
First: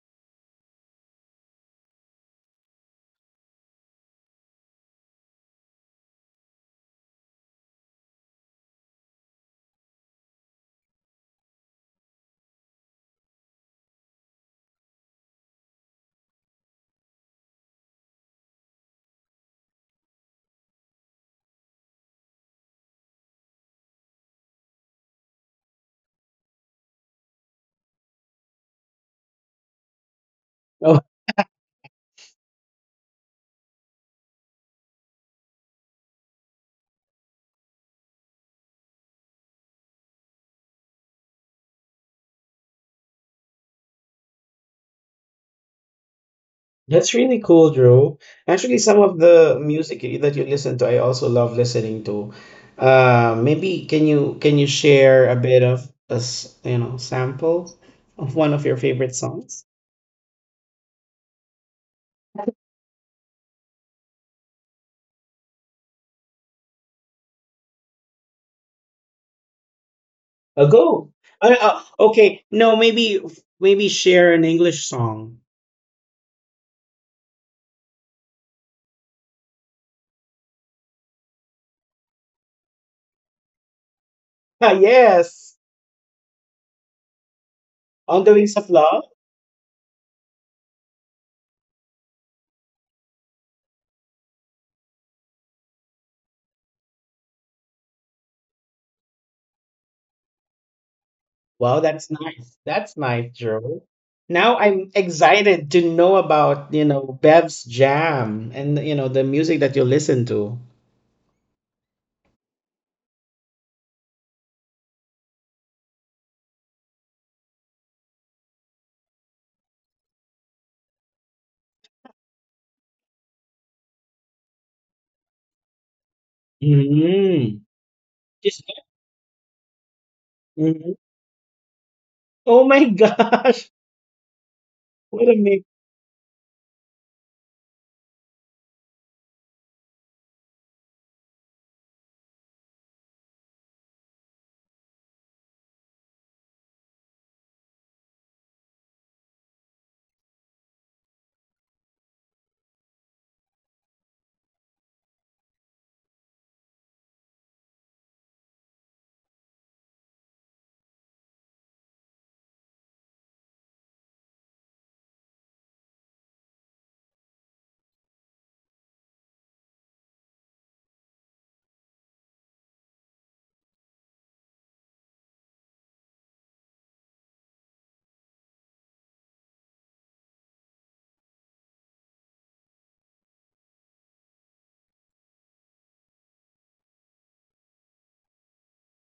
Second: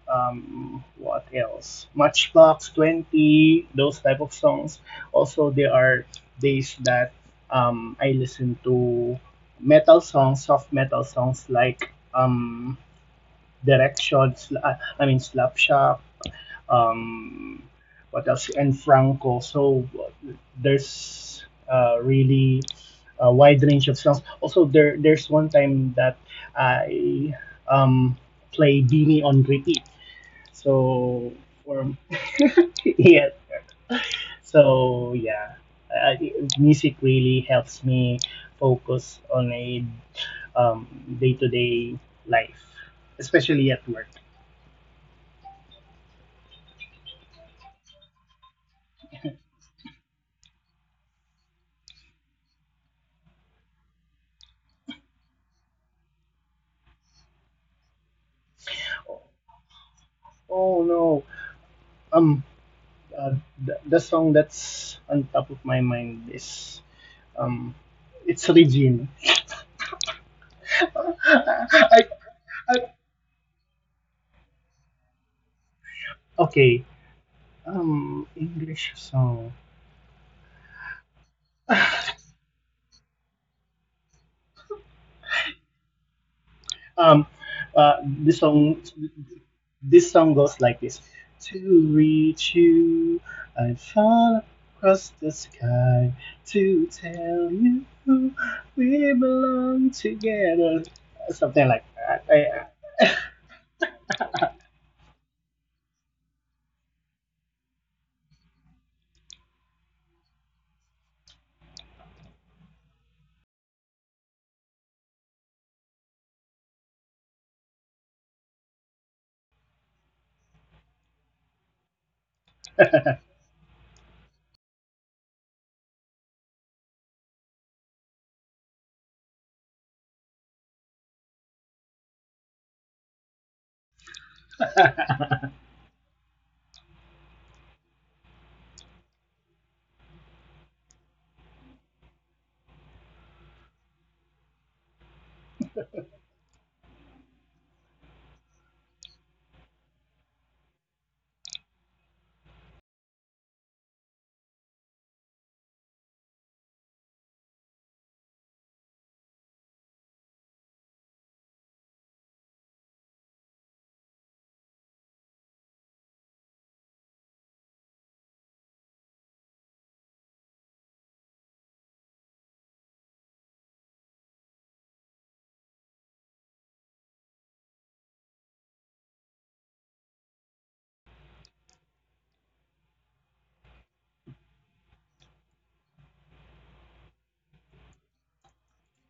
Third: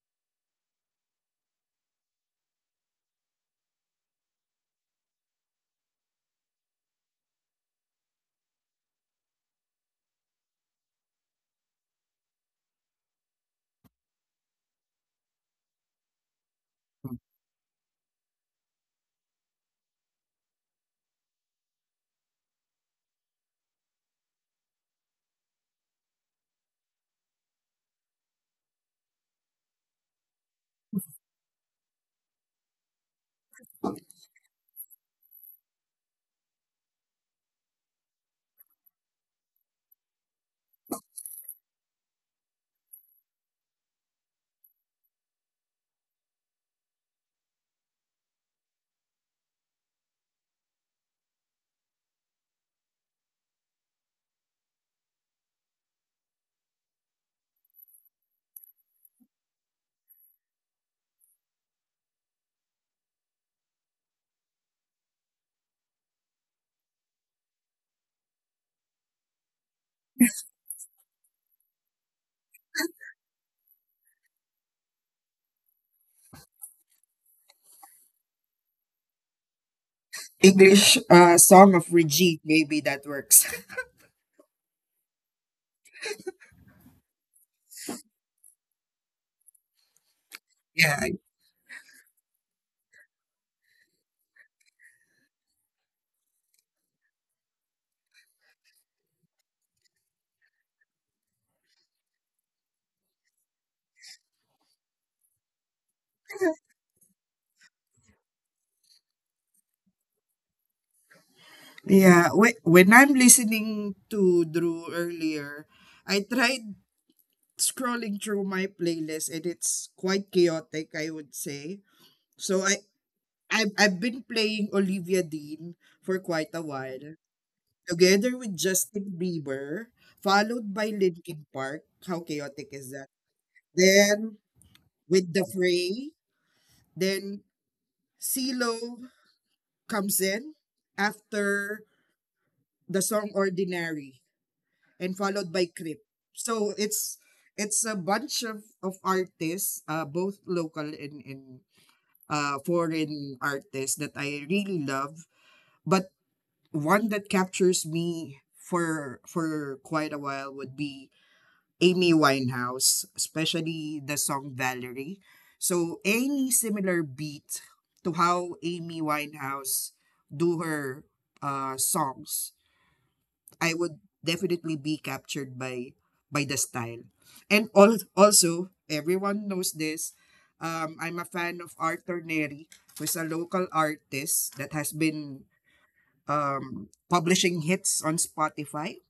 [SPEAKER 3] what else? Matchbox Twenty, those type of songs. Also, there are days that I listen to metal songs, soft metal songs like Direction, I mean Slapshot, um, what else? And Franco. So there's really a wide range of songs. Also, there's one time that I um, play Beanie on repeat. So for Yes. So yeah, I, music really helps me focus on a um, day-to-day life, especially at work.
[SPEAKER 1] That's really cool, Drew. Actually, some of the music that you listen to, I also love listening to. Maybe can you share a bit of a you know sample of one of your favorite songs?
[SPEAKER 3] Oh no, um, uh, the song that's on top of my mind is um, it's Regine.
[SPEAKER 1] Go.
[SPEAKER 3] I,
[SPEAKER 1] Okay, no,
[SPEAKER 3] I,
[SPEAKER 1] maybe maybe share an English song.
[SPEAKER 3] okay, English song.
[SPEAKER 2] English song of Regine, maybe that works.
[SPEAKER 1] Ah, yes,
[SPEAKER 3] Um, uh,
[SPEAKER 1] On the
[SPEAKER 3] this
[SPEAKER 1] Wings of
[SPEAKER 3] song,
[SPEAKER 1] Love.
[SPEAKER 3] this song goes like
[SPEAKER 2] Yeah.
[SPEAKER 3] this: To reach you, I fall across the sky to tell you we belong together. Something
[SPEAKER 1] Wow,
[SPEAKER 3] like
[SPEAKER 1] that's
[SPEAKER 3] that.
[SPEAKER 1] nice. That's nice, Drew. Now I'm excited to know, about you know, Bev's jam and, you know, the music that you listen to.
[SPEAKER 2] Yeah. When I'm listening to Drew earlier, I tried scrolling through my playlist and it's quite chaotic, I would say. So I've been playing Olivia Dean for quite a while,
[SPEAKER 1] Mhm.
[SPEAKER 2] together with
[SPEAKER 1] Is that
[SPEAKER 2] Justin Bieber, followed
[SPEAKER 1] mhm.
[SPEAKER 2] by Linkin Park. How
[SPEAKER 1] Oh
[SPEAKER 2] chaotic
[SPEAKER 1] my
[SPEAKER 2] is that?
[SPEAKER 1] gosh!
[SPEAKER 2] Then
[SPEAKER 1] What
[SPEAKER 2] with
[SPEAKER 1] a
[SPEAKER 2] The
[SPEAKER 1] mix.
[SPEAKER 2] Fray, then CeeLo comes in after the song Ordinary and followed by Crip. So it's a bunch of artists, both local and, foreign artist that I really love, but one that captures me for quite a while would be Amy Winehouse, especially the song Valerie. So any similar beat to how Amy Winehouse do her songs I would definitely be captured by the style. And also, everyone knows this. I'm a fan of Arthur Neri, who's a local artist that has been publishing hits on Spotify.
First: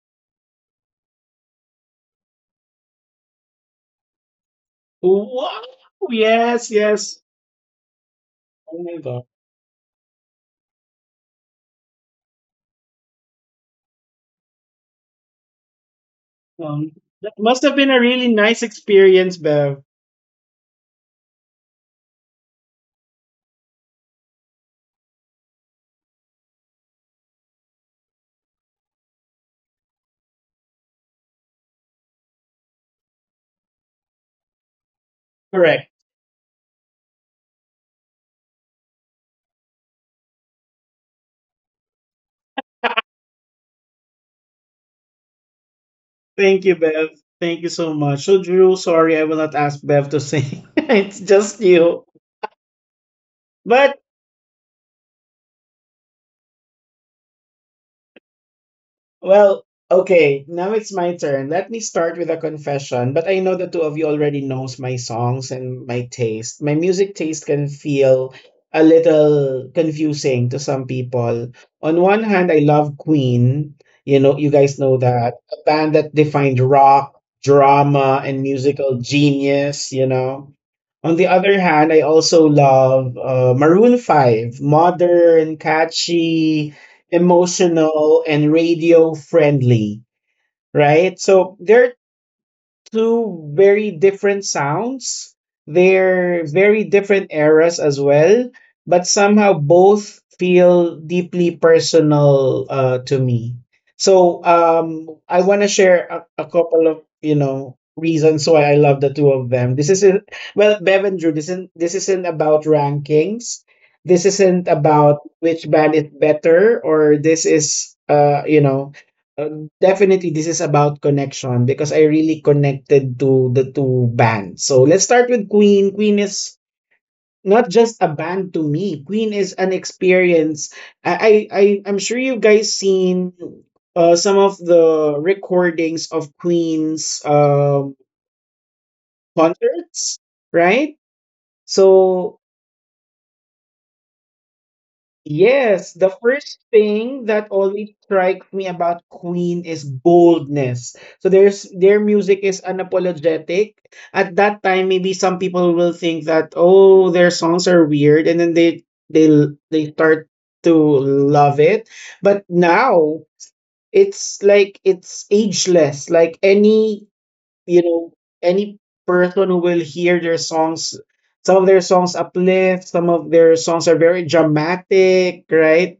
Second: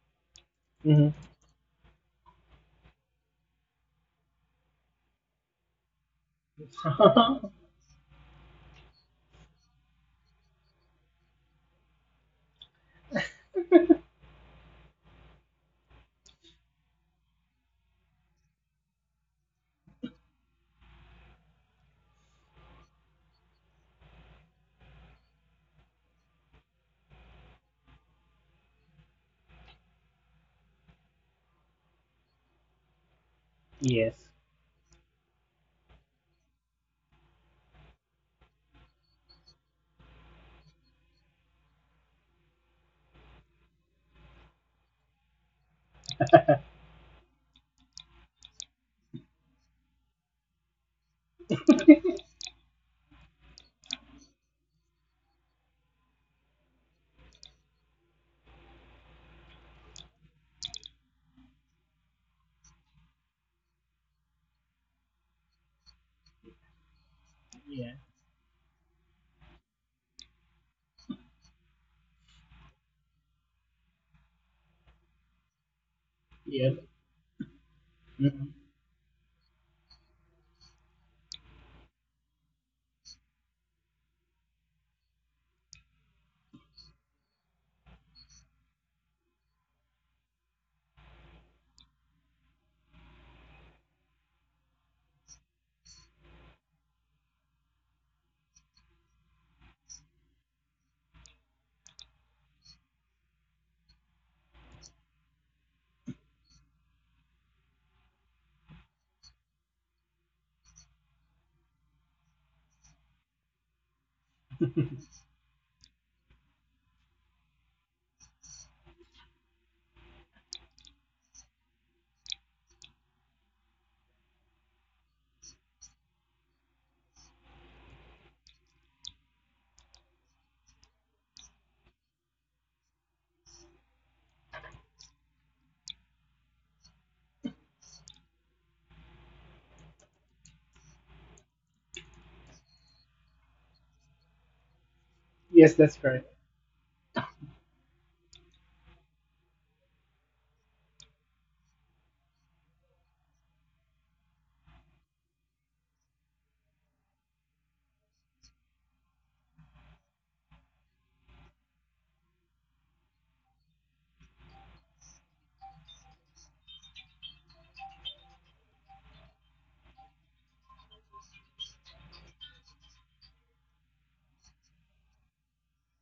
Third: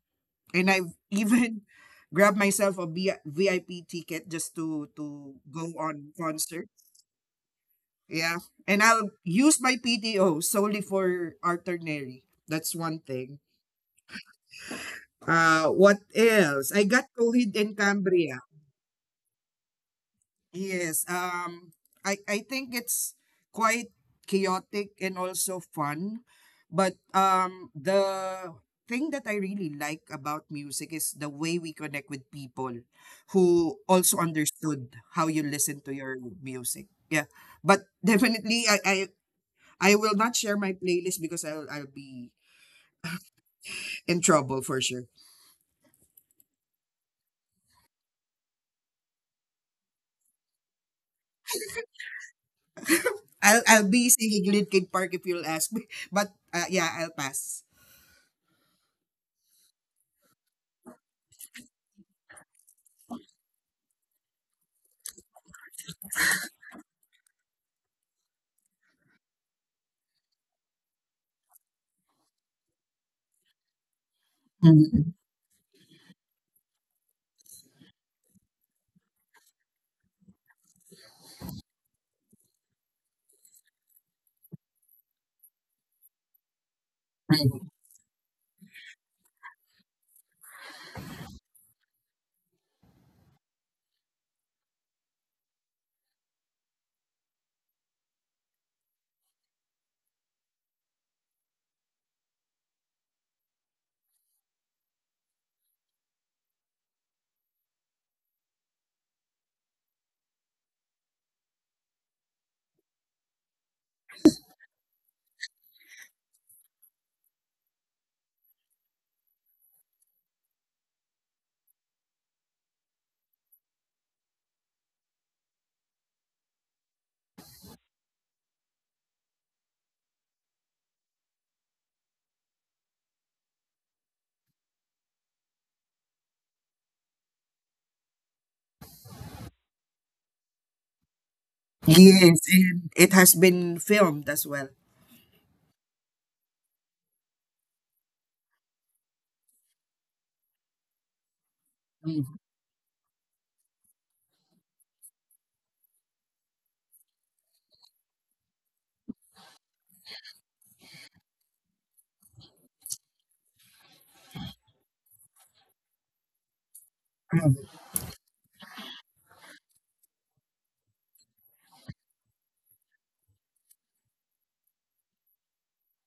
[SPEAKER 2] And I've
[SPEAKER 3] Mhm.
[SPEAKER 2] even grabbed myself a VIP ticket just to
[SPEAKER 1] Wow!
[SPEAKER 2] go on concert.
[SPEAKER 1] Yes, yes.
[SPEAKER 2] Yeah. And
[SPEAKER 1] Oh my
[SPEAKER 2] I'll
[SPEAKER 1] god.
[SPEAKER 2] use my PTO solely for Arthur Neri. That's one thing. What else? I
[SPEAKER 1] Um,
[SPEAKER 2] got
[SPEAKER 1] that
[SPEAKER 2] COVID
[SPEAKER 1] must
[SPEAKER 2] and
[SPEAKER 1] have been a really
[SPEAKER 2] Cambria.
[SPEAKER 1] nice experience, Bev.
[SPEAKER 2] Yes. I think it's quite chaotic and also fun, but the thing that I really like about music is the way we connect with people who also
[SPEAKER 3] Yes.
[SPEAKER 2] understood how you listen
[SPEAKER 1] Correct.
[SPEAKER 2] to your music. Yeah, but definitely I will not share my playlist because I'll be in trouble for sure.
[SPEAKER 1] Thank you, Bev. Thank you so much. So, Drew, sorry, I will not ask Bev to sing. it's just you.
[SPEAKER 2] I'll
[SPEAKER 1] But,
[SPEAKER 2] be singing Linkin Park if you'll ask me. But yeah, I'll pass.
[SPEAKER 1] well, okay, now it's my turn. Let me start with a confession, but I know the two of you already knows my songs and my taste. My music taste can
[SPEAKER 3] Yeah.
[SPEAKER 1] feel a little confusing to some people. On one hand, I love Queen. You know, you guys know
[SPEAKER 2] Mm,
[SPEAKER 1] that. A band that defined
[SPEAKER 3] Yeah.
[SPEAKER 1] rock, drama, and
[SPEAKER 3] Mhm.
[SPEAKER 1] musical genius, you know. On the other hand, I also love Maroon 5, modern, catchy,
[SPEAKER 2] mm.
[SPEAKER 1] emotional, and radio friendly, right? So there are two very different sounds. They're very different eras as well, but somehow both feel deeply personal to me. So I want to share a couple of, you know, reasons why I love the two of them. This isn't, well, Bev and Drew, this isn't, this isn't about rankings. This isn't about which band is better, or this is you know uh, definitely this is about connection, because I really connected to the two bands. So let's start with Queen. Queen is not just a band to me. Queen is an experience. I'm sure you guys seen some of the recordings of Queen's concerts, right?
[SPEAKER 2] Yes,
[SPEAKER 1] So
[SPEAKER 2] and it has been filmed as well.
[SPEAKER 3] Yes,
[SPEAKER 1] yes,
[SPEAKER 3] that's
[SPEAKER 1] the
[SPEAKER 3] right.
[SPEAKER 1] first thing that always strikes me about Queen is boldness. So there's their
[SPEAKER 2] Mm,
[SPEAKER 1] music is unapologetic. At that time, maybe some people will think that, oh, their songs are weird, and then they they start to love it. But now it's like it's ageless. Like any,
[SPEAKER 2] mm.
[SPEAKER 1] you know, any person who will hear their songs, some of their songs uplift, some of their songs are very dramatic, right?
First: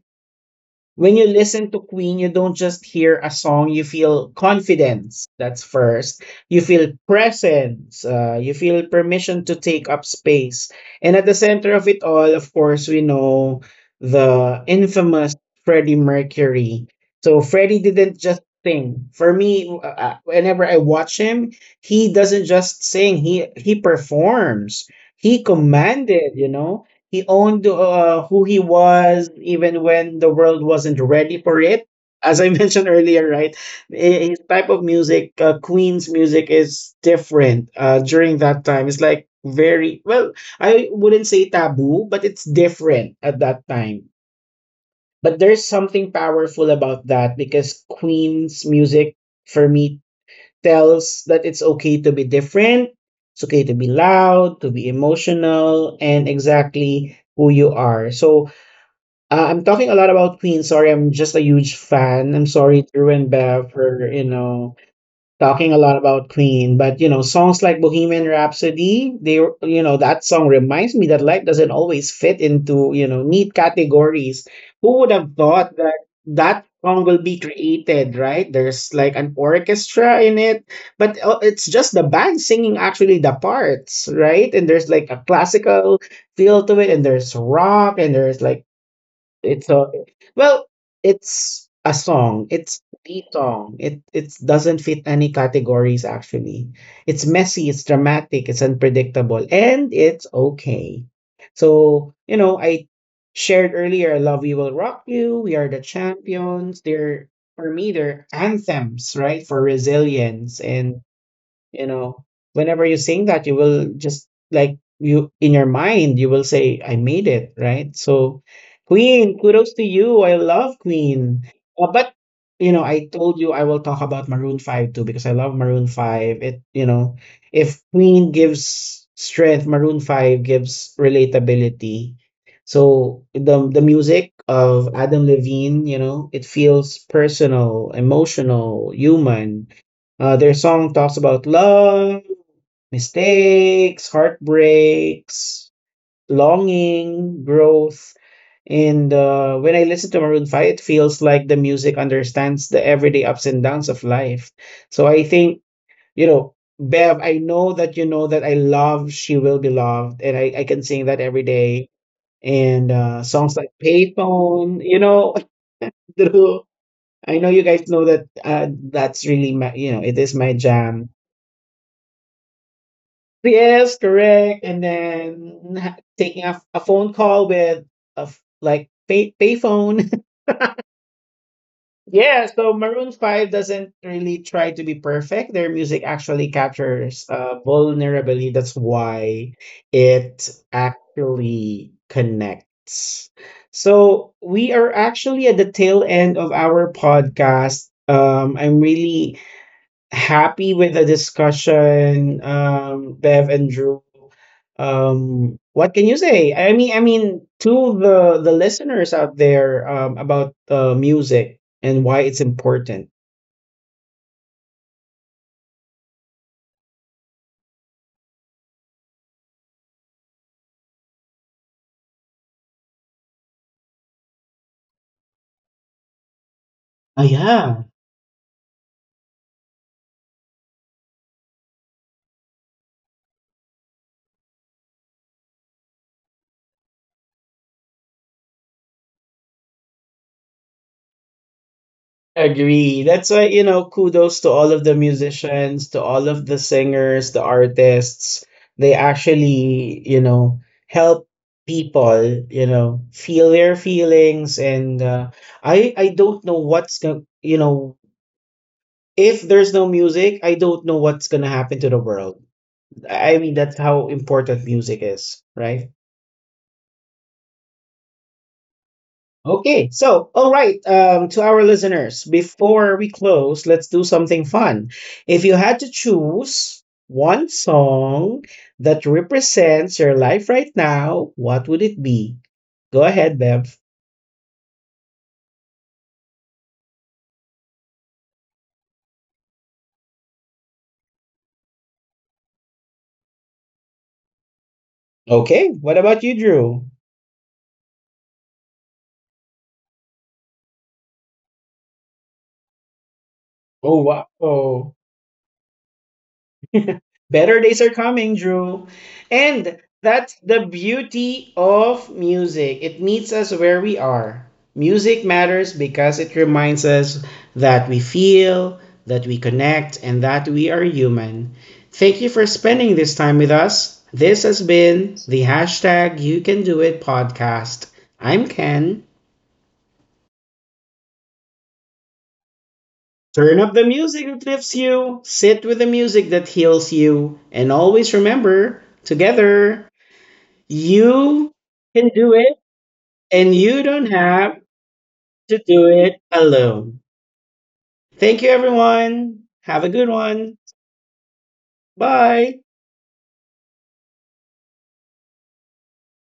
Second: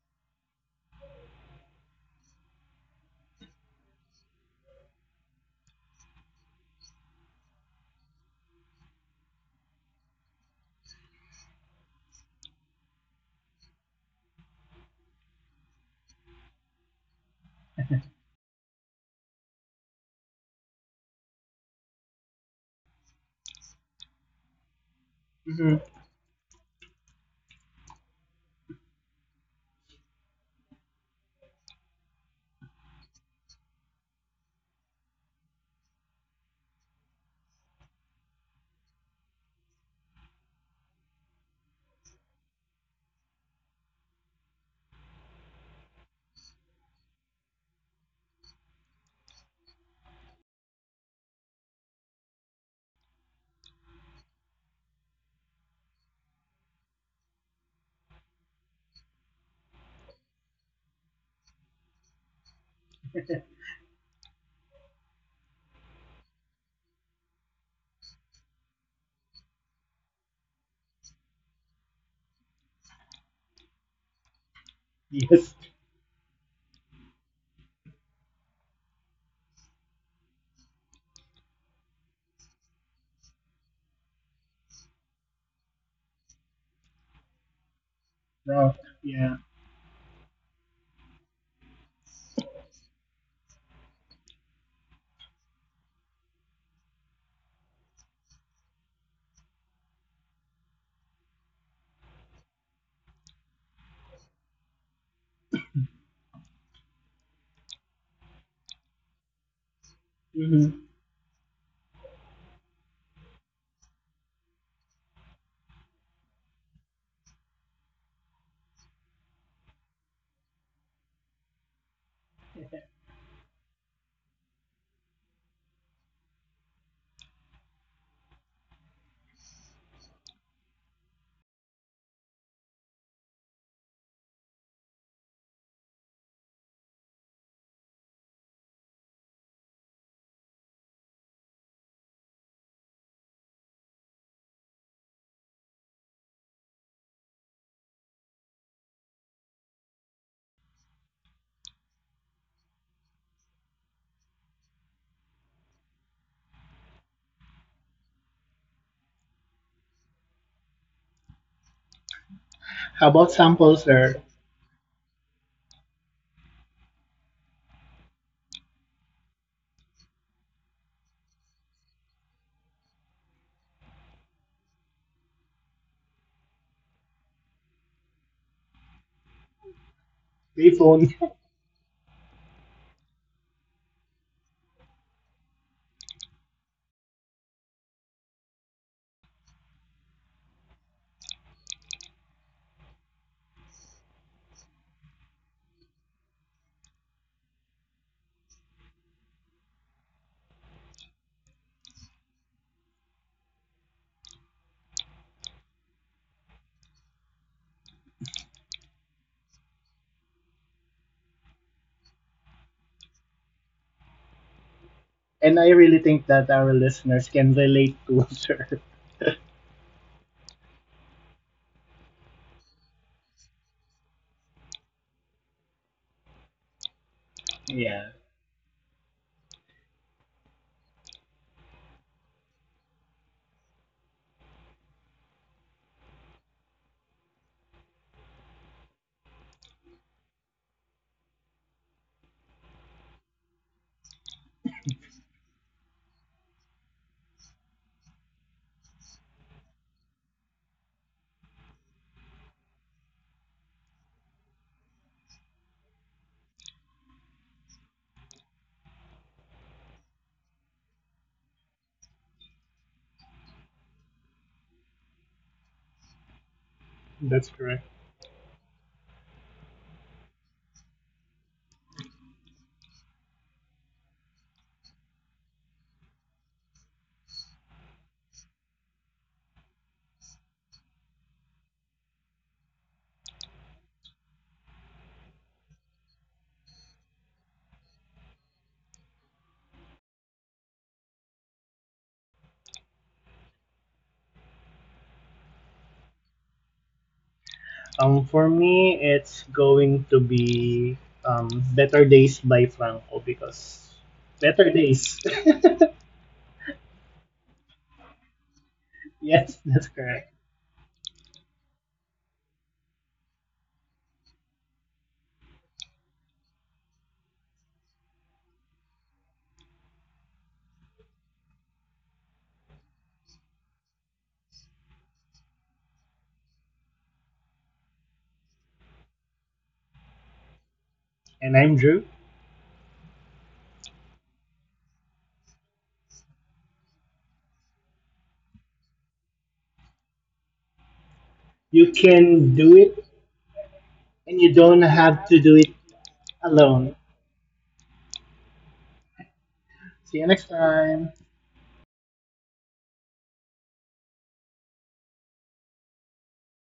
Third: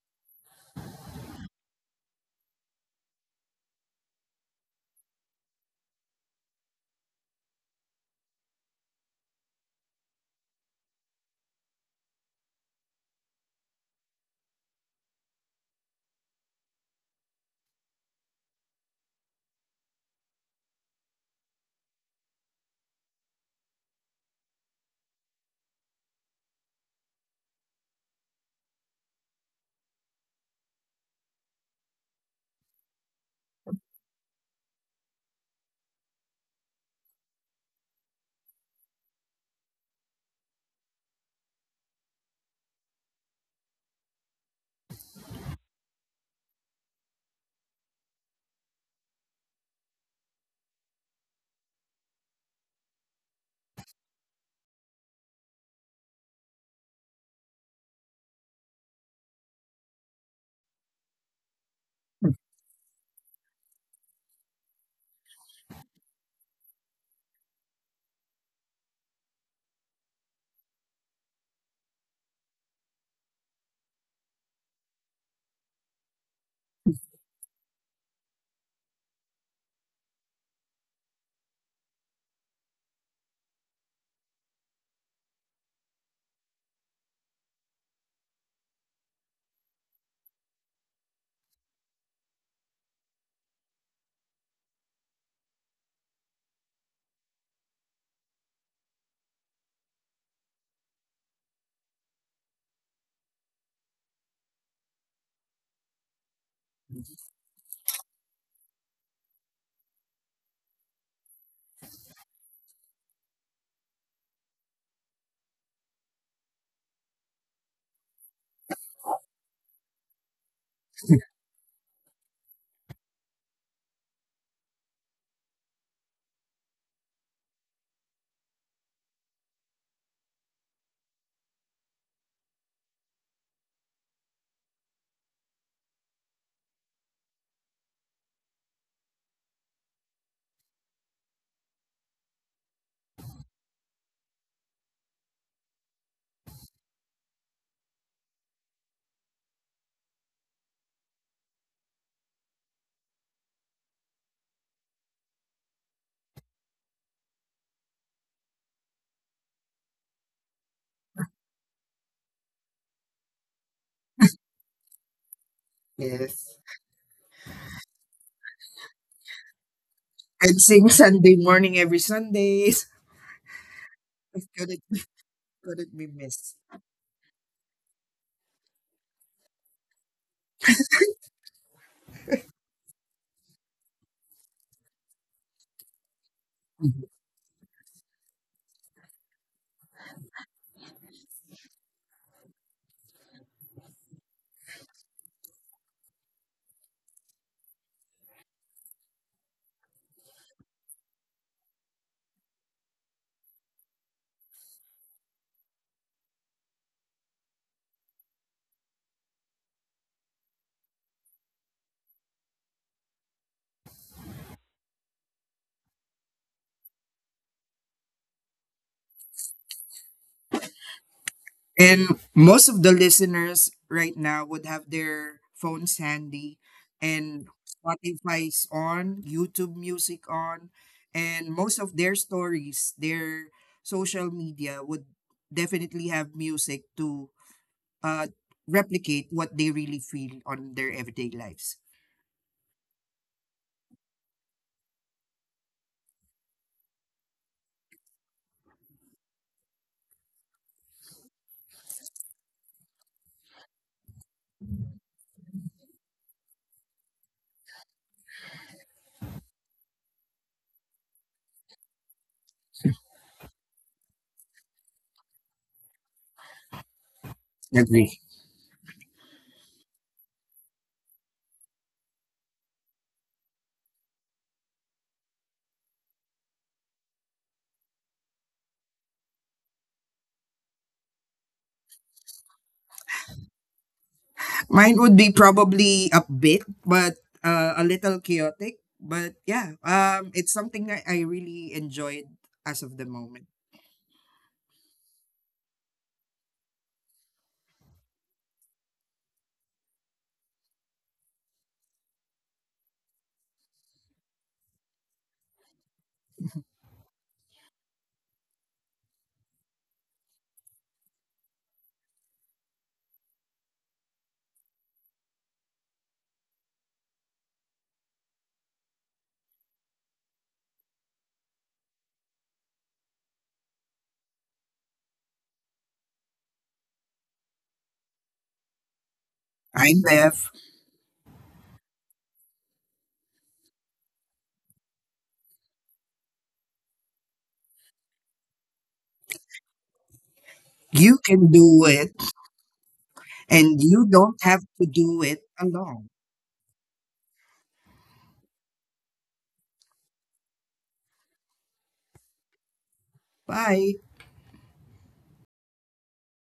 [SPEAKER 1] When you listen to Queen, you don't just hear a song, you feel confidence. That's first. You feel presence. You feel permission to take up space. And at the center of it all, of course, we know the infamous Freddie Mercury. So Freddie didn't just sing. For me, whenever I watch him, he doesn't just sing. He performs. He
[SPEAKER 3] Hmm.
[SPEAKER 1] commanded. You know, he owned who he was even when the world wasn't ready for it. As I mentioned earlier, right? i- His type of music, Queen's music, is different during that time. It's like very, well, I wouldn't say taboo, but it's different at that time. But there's something powerful about that, because Queen's music, for me, tells that it's okay to be different, it's okay to be loud, to be emotional, and exactly who you are. So I'm talking a lot about Queen. Sorry, I'm just a huge fan. I'm sorry, Drew and Bev, for, you know, talking a lot about Queen, but, you know, songs like Bohemian Rhapsody, they, you know, that song reminds me that life doesn't always fit into, you know, neat categories. Who would have
[SPEAKER 3] Yes.
[SPEAKER 1] thought that that song will be created, right? There's like an orchestra in it, but it's just the band singing actually the parts, right? And there's like a classical feel to it, and there's rock, and there's like
[SPEAKER 3] Wrong. Yeah.
[SPEAKER 1] it's a, well, it's a song. It's the song. It doesn't fit any categories actually. It's messy, it's dramatic, it's unpredictable, and it's okay. So, you know, I shared earlier, Love You Will Rock You, We Are the Champions. They're, for me, they're anthems, right? For resilience,
[SPEAKER 3] Hmm.
[SPEAKER 1] and, you know, whenever you sing that, you will just, like, you in your mind you will say I made it, right? So Queen, kudos to you. I love Queen. But, you know, I told you I will talk about Maroon 5 too, because I love Maroon 5. It, you know, if Queen gives strength, Maroon 5 gives relatability. So the music of Adam Levine, you know, it feels personal, emotional, human. Their song talks about love, mistakes, heartbreaks, longing, growth. And when I listen to Maroon 5, it feels like the music understands the everyday ups and downs of life. So I think, you know, Bev, I know that you know that I love She Will Be Loved, and I can sing that every day. And
[SPEAKER 3] How about
[SPEAKER 1] songs like
[SPEAKER 3] samples, sir?
[SPEAKER 1] Payphone, you know, Drew,
[SPEAKER 2] Yes.
[SPEAKER 1] I know you guys know that that's really my, you know, it is my
[SPEAKER 2] And sing
[SPEAKER 1] jam.
[SPEAKER 2] Sunday morning every Sunday.
[SPEAKER 1] Yes,
[SPEAKER 2] It
[SPEAKER 1] correct. And
[SPEAKER 2] couldn't, it
[SPEAKER 1] then
[SPEAKER 2] couldn't be
[SPEAKER 1] taking
[SPEAKER 2] missed.
[SPEAKER 1] a phone call with a like pay payphone.
[SPEAKER 3] They phone.
[SPEAKER 1] yeah, so Maroon 5 doesn't really try to be perfect. Their music actually
[SPEAKER 2] Mm-hmm.
[SPEAKER 1] captures vulnerability. That's why it actually connects. So we are actually at the tail end of our podcast. I'm really happy with the discussion, Bev and Drew. What can you say? I mean, to the listeners out there, about music and why it's important.
[SPEAKER 3] And I really think that our listeners can relate to her.
[SPEAKER 2] And most of the listeners right now would have their phones handy
[SPEAKER 1] Oh,
[SPEAKER 2] and
[SPEAKER 1] yeah.
[SPEAKER 3] Yeah,
[SPEAKER 2] Spotify's on, YouTube music on, and most of their stories, their social media would definitely have music to uh, replicate what they really feel on their everyday lives.
[SPEAKER 1] Agree. That's why, you know, kudos to all of the musicians, to all of the singers, the artists. They actually, you know, help people, you know, feel their feelings. And I don't know what's going, you know, if there's no music, I don't know what's gonna happen to the world. I mean, that's how important music is, right?
[SPEAKER 3] that's correct.
[SPEAKER 2] Agree.
[SPEAKER 1] Okay, so all right, to our listeners, before we close, let's do something fun. If you had to choose one song that represents your life right now, what would it be? Go ahead, Bev.
[SPEAKER 2] Mine would be probably upbeat, but a little chaotic. But yeah, it's something that I really enjoyed as of the moment.
[SPEAKER 1] Okay, what about you, Drew?
[SPEAKER 3] For me, it's going to be um, Better Days by Franco because
[SPEAKER 1] Oh
[SPEAKER 3] Better
[SPEAKER 1] wow.
[SPEAKER 3] Days.
[SPEAKER 1] Better days are coming, Drew.
[SPEAKER 3] Yes,
[SPEAKER 1] And
[SPEAKER 3] that's correct.
[SPEAKER 1] that's the beauty of music. It meets us where we are. Music matters because it reminds us that we feel, that we connect, and that we are human. Thank you for spending this time with us. This has been the hashtag You Can Do It podcast. I'm Ken.
[SPEAKER 2] I left.
[SPEAKER 3] And I'm Drew.
[SPEAKER 1] Turn up the music that lifts you, sit with the music that heals you, and always remember, together,
[SPEAKER 2] You
[SPEAKER 1] you
[SPEAKER 2] can
[SPEAKER 3] You
[SPEAKER 2] do
[SPEAKER 1] can
[SPEAKER 2] it,
[SPEAKER 1] do
[SPEAKER 3] can
[SPEAKER 1] it
[SPEAKER 3] do it,
[SPEAKER 1] and you
[SPEAKER 2] and
[SPEAKER 1] don't
[SPEAKER 2] you
[SPEAKER 3] and
[SPEAKER 2] don't
[SPEAKER 3] you
[SPEAKER 1] have
[SPEAKER 2] have
[SPEAKER 3] don't
[SPEAKER 2] to
[SPEAKER 3] have
[SPEAKER 2] do
[SPEAKER 3] to
[SPEAKER 2] it
[SPEAKER 3] do
[SPEAKER 1] to
[SPEAKER 3] it
[SPEAKER 1] do
[SPEAKER 2] alone.
[SPEAKER 1] it
[SPEAKER 3] alone.
[SPEAKER 1] alone. Thank you, everyone. Have a good
[SPEAKER 3] See you next
[SPEAKER 1] one.
[SPEAKER 3] time.
[SPEAKER 1] Bye.
[SPEAKER 2] Bye.